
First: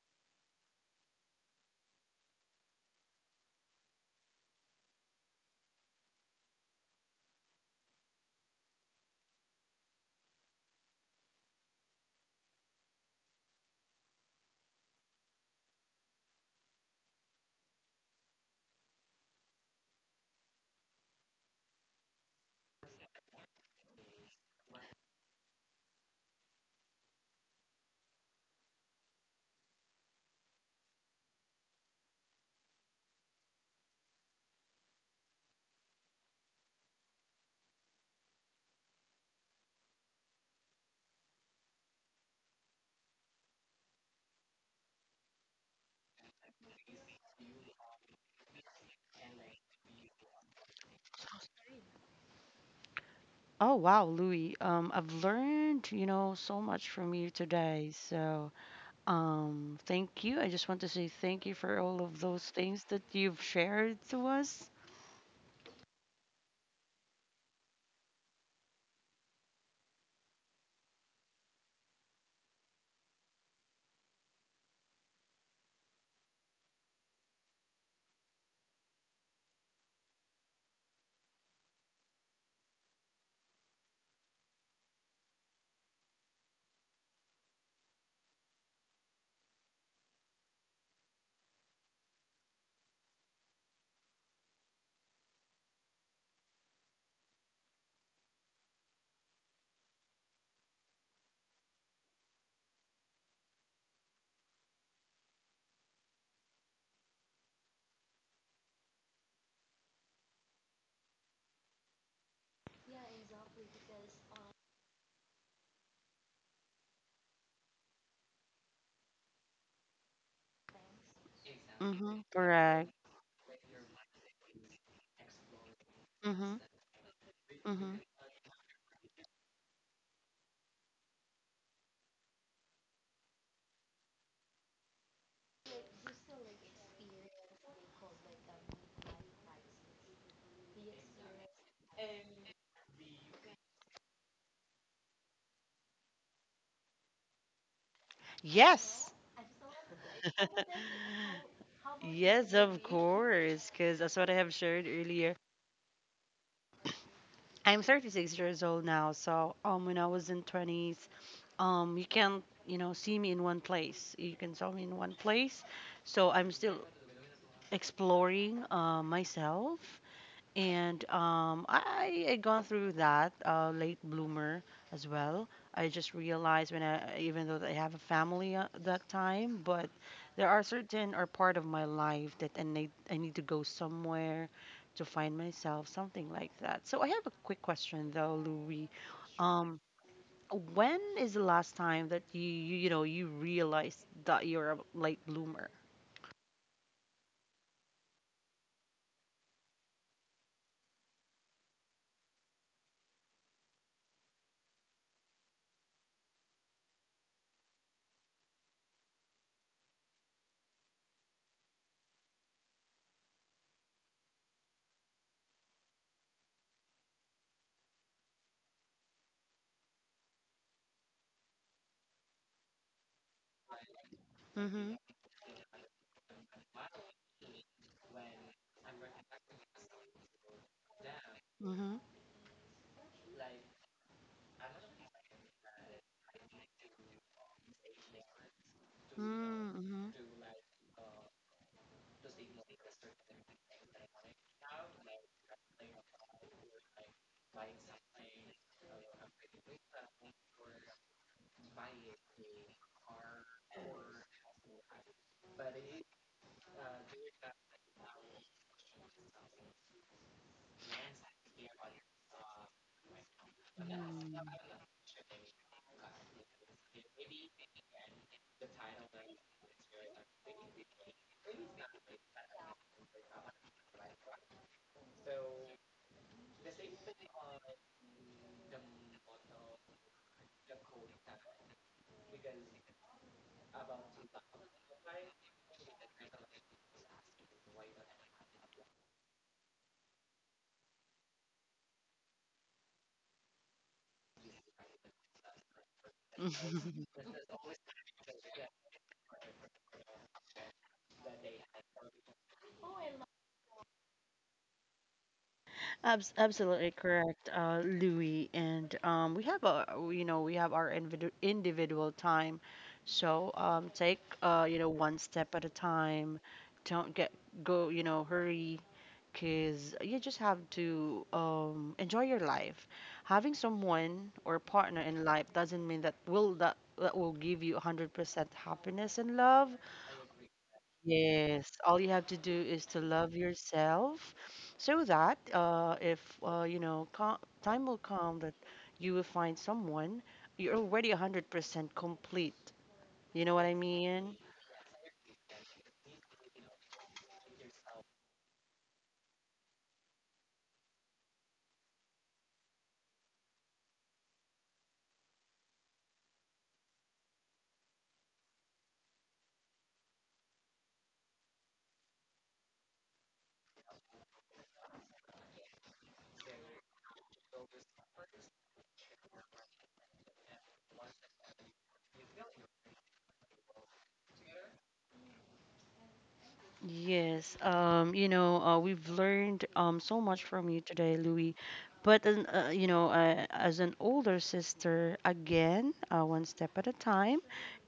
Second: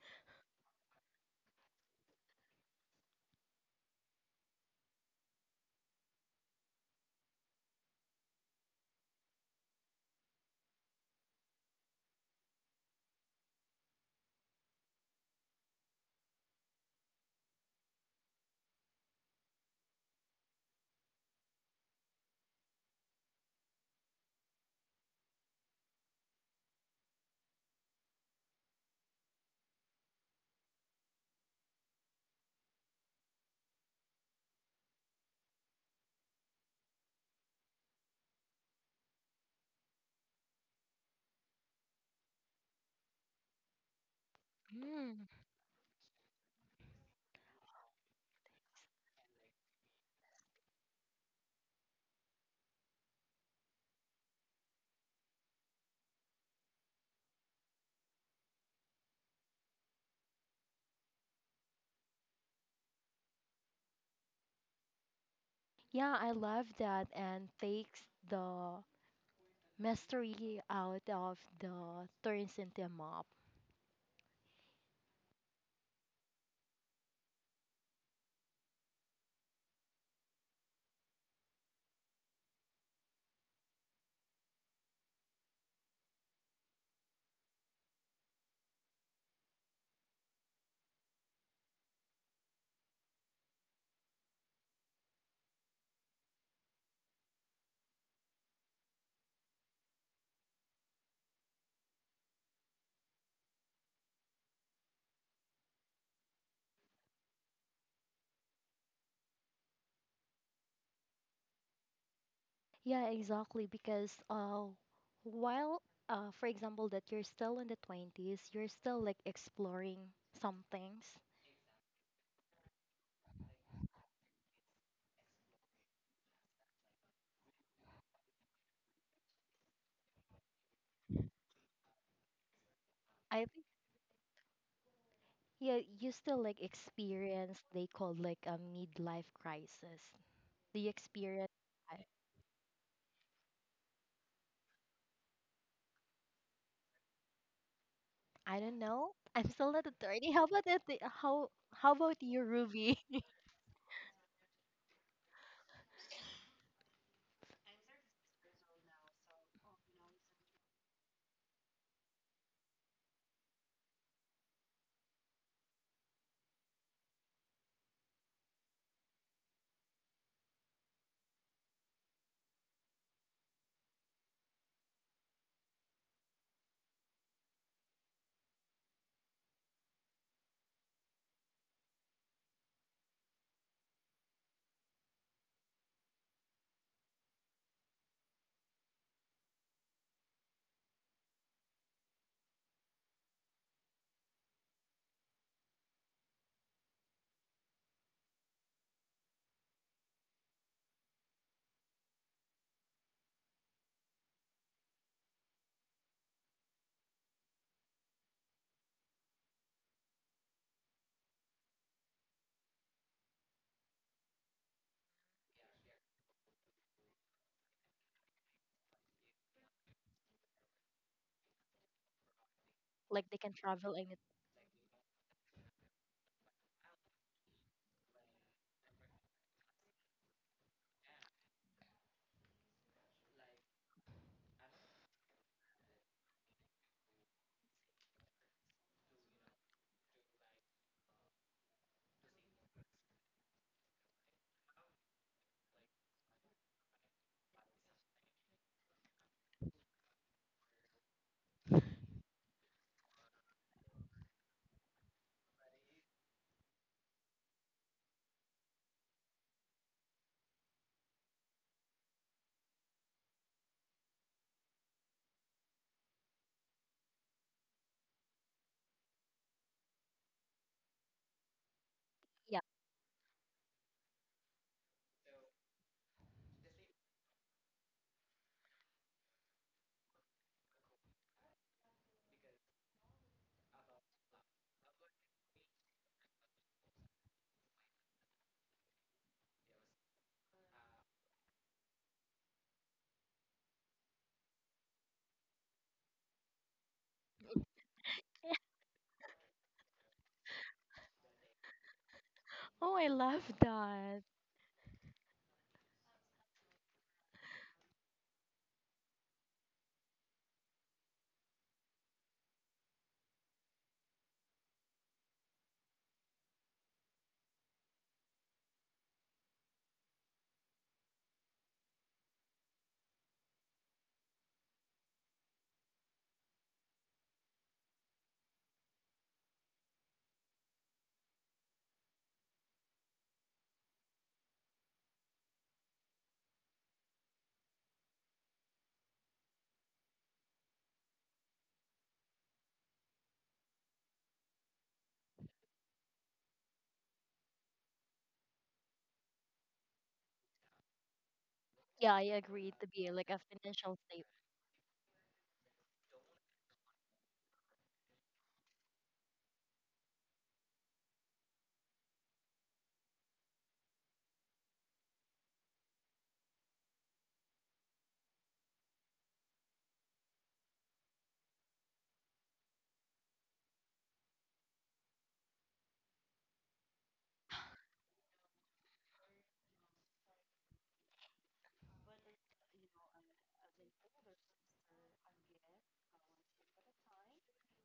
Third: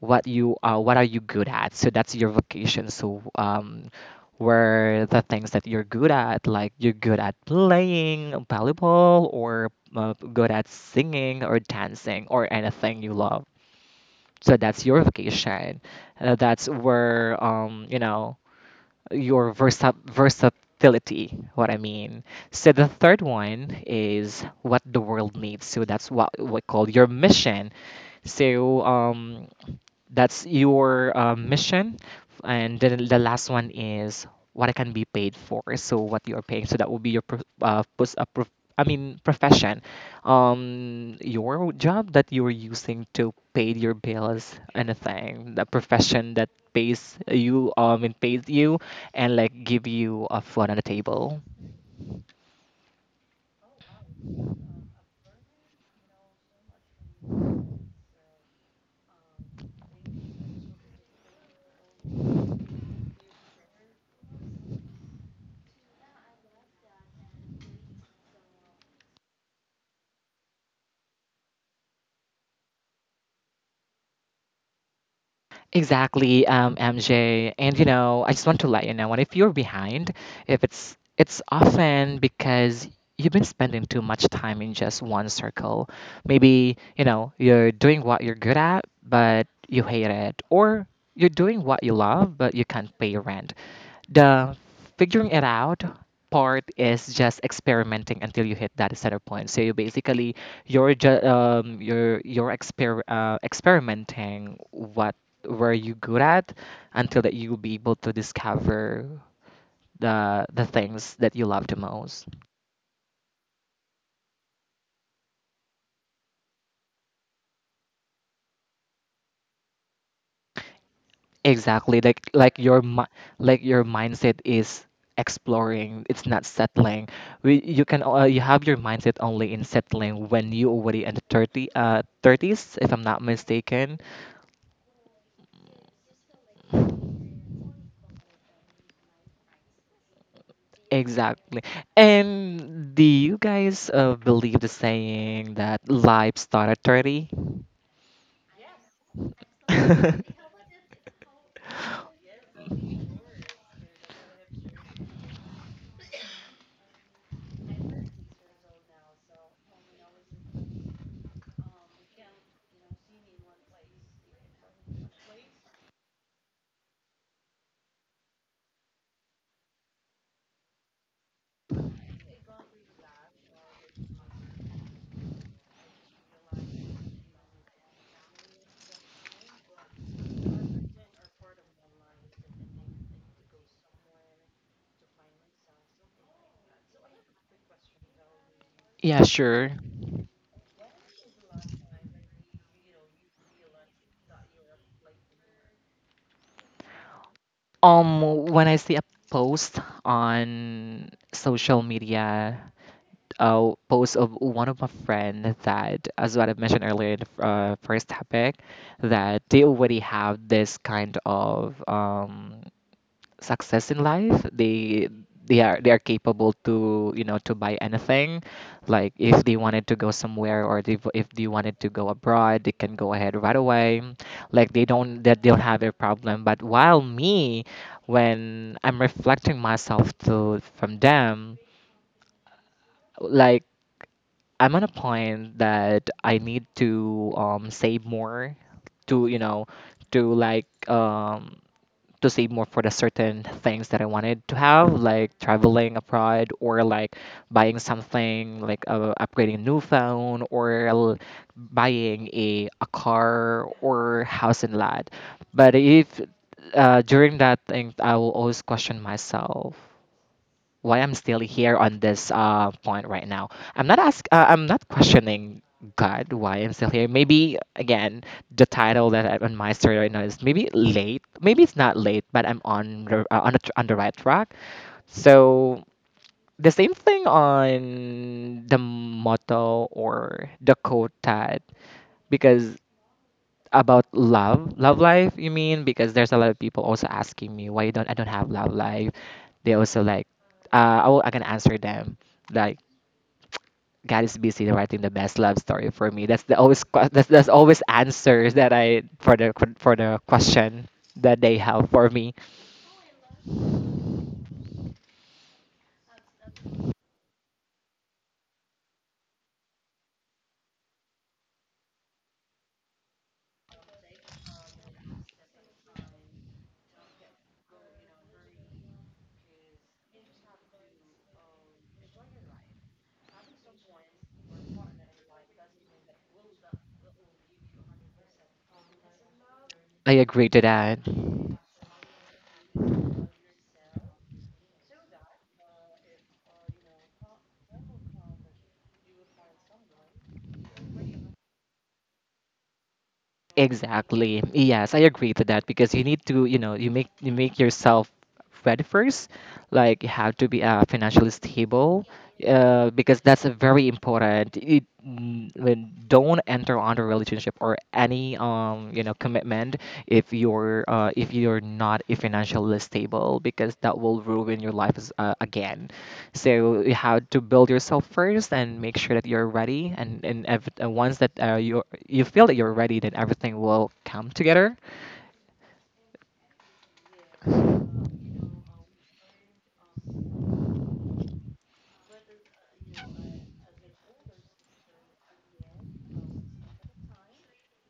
what you what are you good at? So that's your vocation. So where the things that you're good at, like you're good at playing volleyball or good at singing or dancing or anything you love. So that's your vocation. That's where you know your versatility, what I mean. So the third one is what the world needs. So that's what we call your mission. So that's your mission and then the last one is what I can be paid for. So what you are paying. So that will be your I mean profession. Your job that you're using to pay your bills, Mm. anything. The profession that pays you and pays you and like give you a food on the table. Oh, wow, Louis. I've learned so much from you today. So. Thank you. I just want to say thank you for all of those things that you've shared to us. Yeah, I love that and takes the mystery out of the turns into a mop. Exactly, MJ. And you know, I just want to let you know, and if you're behind, if it's often because you've been spending too much time in just one circle. Maybe, you know, you're doing what you're good at, but you hate it, or you're doing what you love, but you can't pay your rent. The figuring it out part is just experimenting until you hit that center point. So you basically you're ju- you're experimenting what where you good at until that you'll be able to discover the things that you love the most. Yeah, exactly. Because while, for example, that you're still in the 20s, you're still like exploring some things. Exactly, Mm-hmm. like your Correct. Like your mindset is exploring, it's not Mm-hmm. settling. You Mm-hmm. can you have your mindset only in settling when you already in the 30 uh 30s, if I'm not I think, mistaken. yeah, you still like experience, they call like a midlife crisis. Do you experience? Exactly. And do you guys believe the saying that life started 30? I don't know. Yes. I'm still not a 30. How about that? How about you, Yes, of Ruby? course, because that's what I have shared earlier. I'm 36 years old now, so when I was in 20s, you can't, you know, see me in one place. You can saw me in one place, so I'm still exploring myself. And I had gone through that late bloomer as well. I just realized when even though I have a family at that time, but there are certain or part of my life that I need to go somewhere to find myself, something like that. So I have a quick question though, Louis. Yeah, sure. Um, when is the last time that you realized that you're a late bloomer? When I see a post on social media, a post of one of my friend that, as what I mentioned earlier in the first topic, that they already have this kind of success in life. They are capable to, you know, to buy anything, like if they wanted to go somewhere or if they wanted to go abroad they can go Like ahead they can right travel away, and it- like Mm-hmm. They don't have a problem. But while me, when I'm reflecting myself to from them, Mm-hmm. like I'm on a point that I need to save more to, you know, Mm-hmm. to like to save more for the certain things that I wanted to have, like traveling abroad or like buying something, like upgrading a new phone buying a car or house and lot. But if during that thing, I will always question myself why I'm still here on this point right now. I'm not ask. I'm not questioning God why I'm still here. Maybe again, the title that I'm on my story right now is maybe late. Maybe it's not late, but I'm yeah. on the tr on the right track. So the same thing on the motto or the quote that, because about love life you mean, because there's a lot of people also asking me why you don't I don't have love life. They also like, I can answer them like, God is busy writing the best love story for me. That's the Mm-hmm. Always answers that I for the question that they have for me. Oh, I love that. Absolutely correct, Louis. And we have our individual time, so take you know one step at a time. Don't get go hurry, cause you just have to enjoy your life. Having someone or partner in life doesn't mean that will give you 100% happiness and love. I agree to that. Yes, all you have to do is to love yourself so that if you know co time will come that you will find someone you're already 100% complete. You know what I mean? Exactly. Yes, I agree to that because you need to, you know, you make yourself ready first. Like you have to be financially stable, Yeah, I agree to be because like a that's a very financial state. important. Don't enter on a relationship or any you know commitment if you're not a financially stable because that will ruin your life as, again. So you have to build yourself first and make sure that you're ready. And once that you you feel that you're ready, then everything will come together. Yes, you know, we've learned so much from you today, Louis. But as an older sister, again, one step at a time.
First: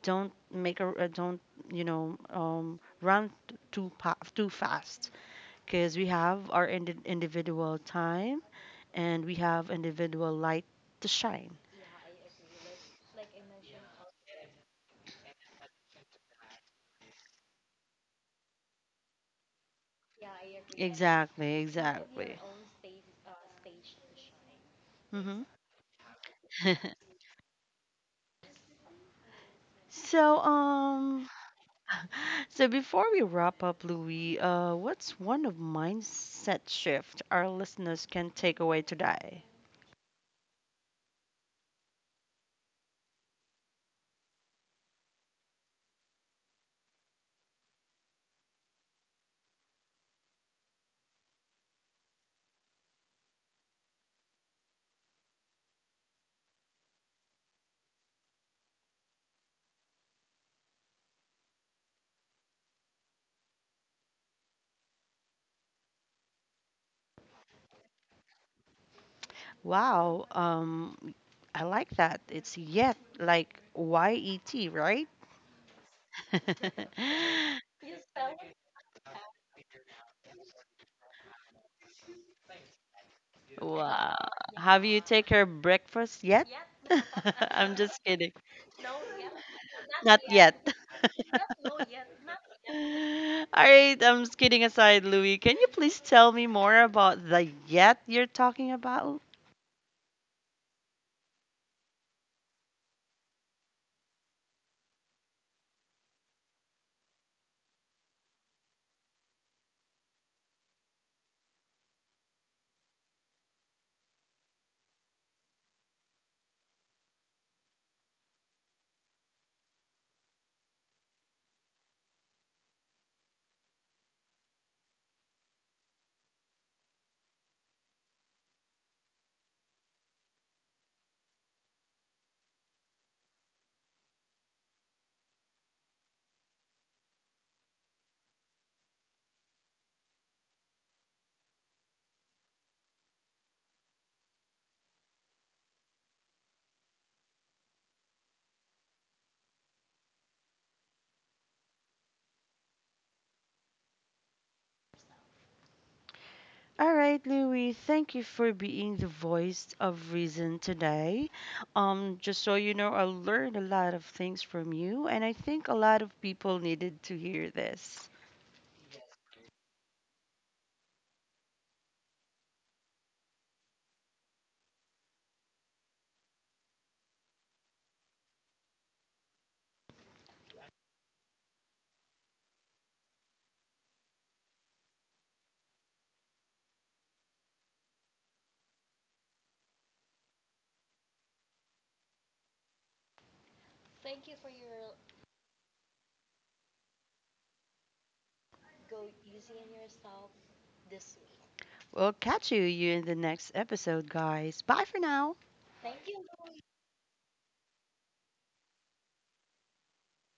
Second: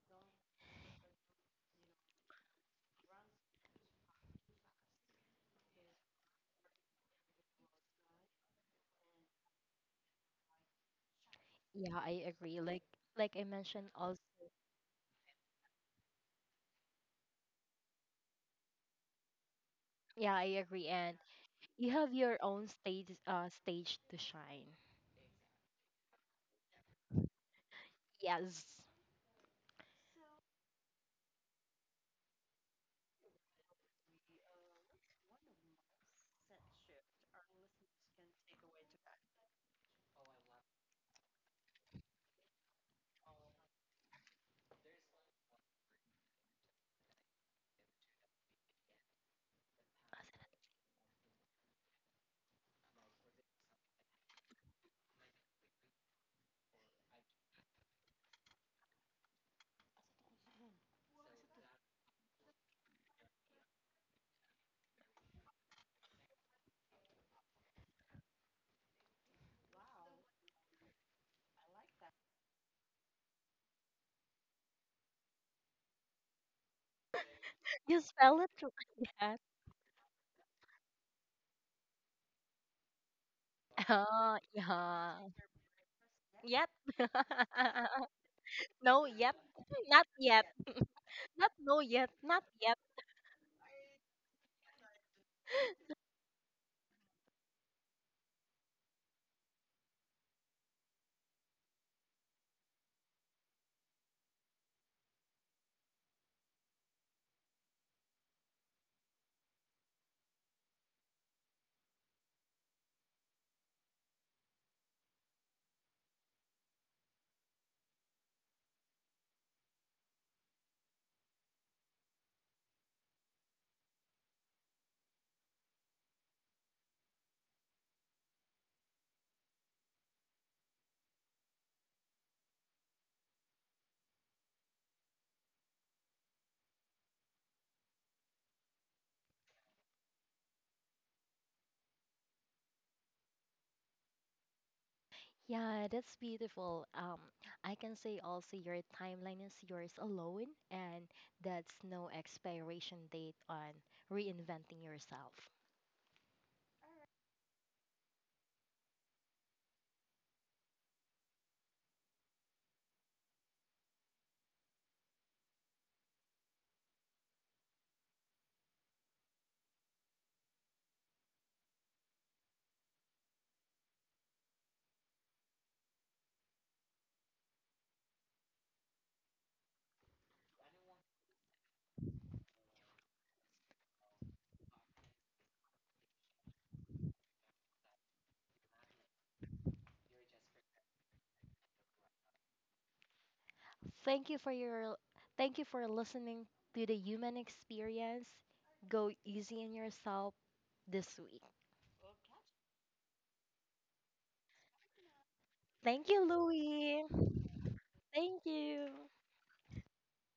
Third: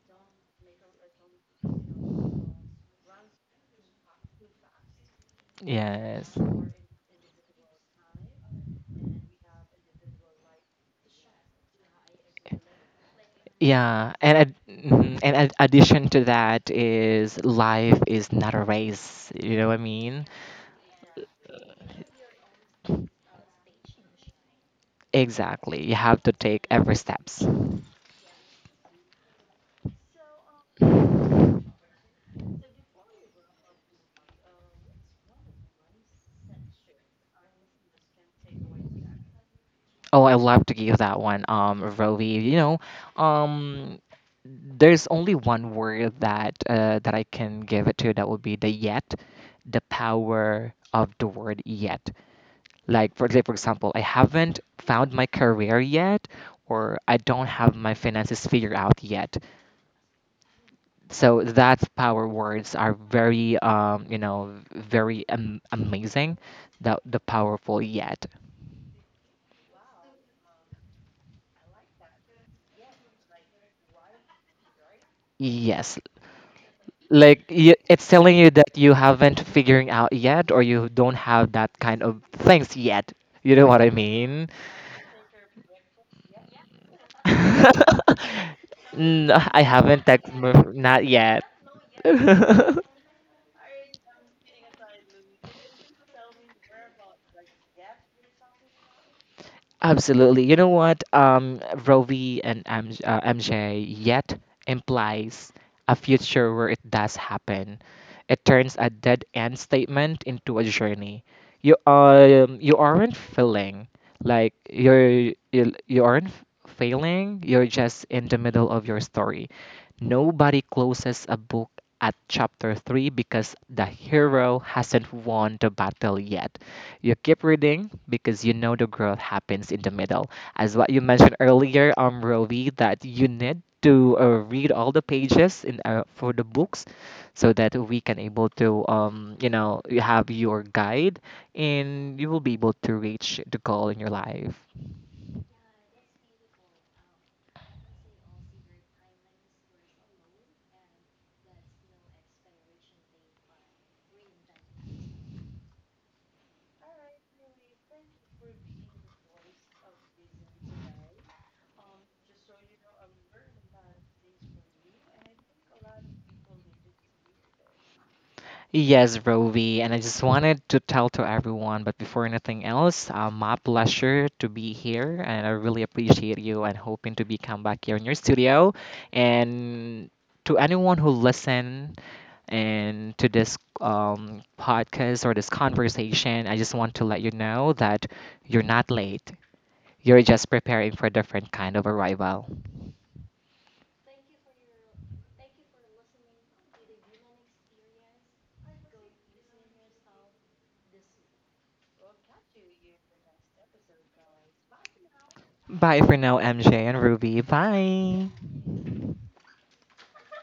Don't make a don't run too fast. Because we Yes. have our individual time and we have individual light to shine. Yeah, I agree. Like I mentioned Yeah, and also. Addition to that is life is not a race. You know what I mean? Yeah, I agree. And Exactly, you have your exactly. own stage to shine. Hmm. Exactly. You have to take every steps. Yes. So, so before we wrap up, Louis, what's one of mindset shift our listeners can take away today? Oh, I love to give that one, Rovi. You know, um, there's only one word that that I can give it to. That would be the yet, the power of the word yet. Like for say, for example, I haven't found my career yet, or I don't have my finances figured out yet. So that's power words are very, you know, very amazing. The powerful yet. Wow, I like that. It's yet like yet, right? Yes. Like You it's telling spell it you right. that you Yes. haven't figuring out yet or you don't have that kind of things yet, you know what I Wow. Mean. Have you Yeah. take her breakfast yet? Yet. I'm just kidding. No, yet. No, I Not haven't tech. Not yet. yet. Not yet. Not no, yet. Not yet. All right, I'm just kidding aside, Louis. Can you please tell me more about the yet you're talking about? Absolutely. You know what? Roe v. and MJ, MJ yet implies a future where it does happen. It turns a dead end statement into a journey. You you aren't feeling like you aren't f- failing. You're just in the middle of your story. Nobody closes a book at chapter 3 because the hero hasn't won the battle yet. You keep reading because you know the growth happens in the middle. As what you mentioned earlier, Rovi, that you need to read all the pages in for the books, so that we can able to, you know, you have your guide, and you will be able to reach the goal in your life. Yeah, that's beautiful. I can say also your timeline is yours alone, and that's no expiration date on reinventing yourself. All right, Louis, thank you for being the voice of reason today. Just so you know, I learned a lot of things from you, and I think a lot of people needed to hear this. Yes, Rovi, and I just wanted to tell to everyone, but before anything else, my pleasure to be here, and I really appreciate you and hoping to be come back here in your studio. And to anyone who listen and to this podcast or this conversation, I just want to let you know that you're not late. You're just preparing for a different kind of arrival. Thank you for your Thank you for listening to the human experience. Go easy on yourself this week. We'll catch you in the next episode, guys. Bye for now. Bye Thank for you, now, MJ Louie. and Ruby. Bye. Thank you.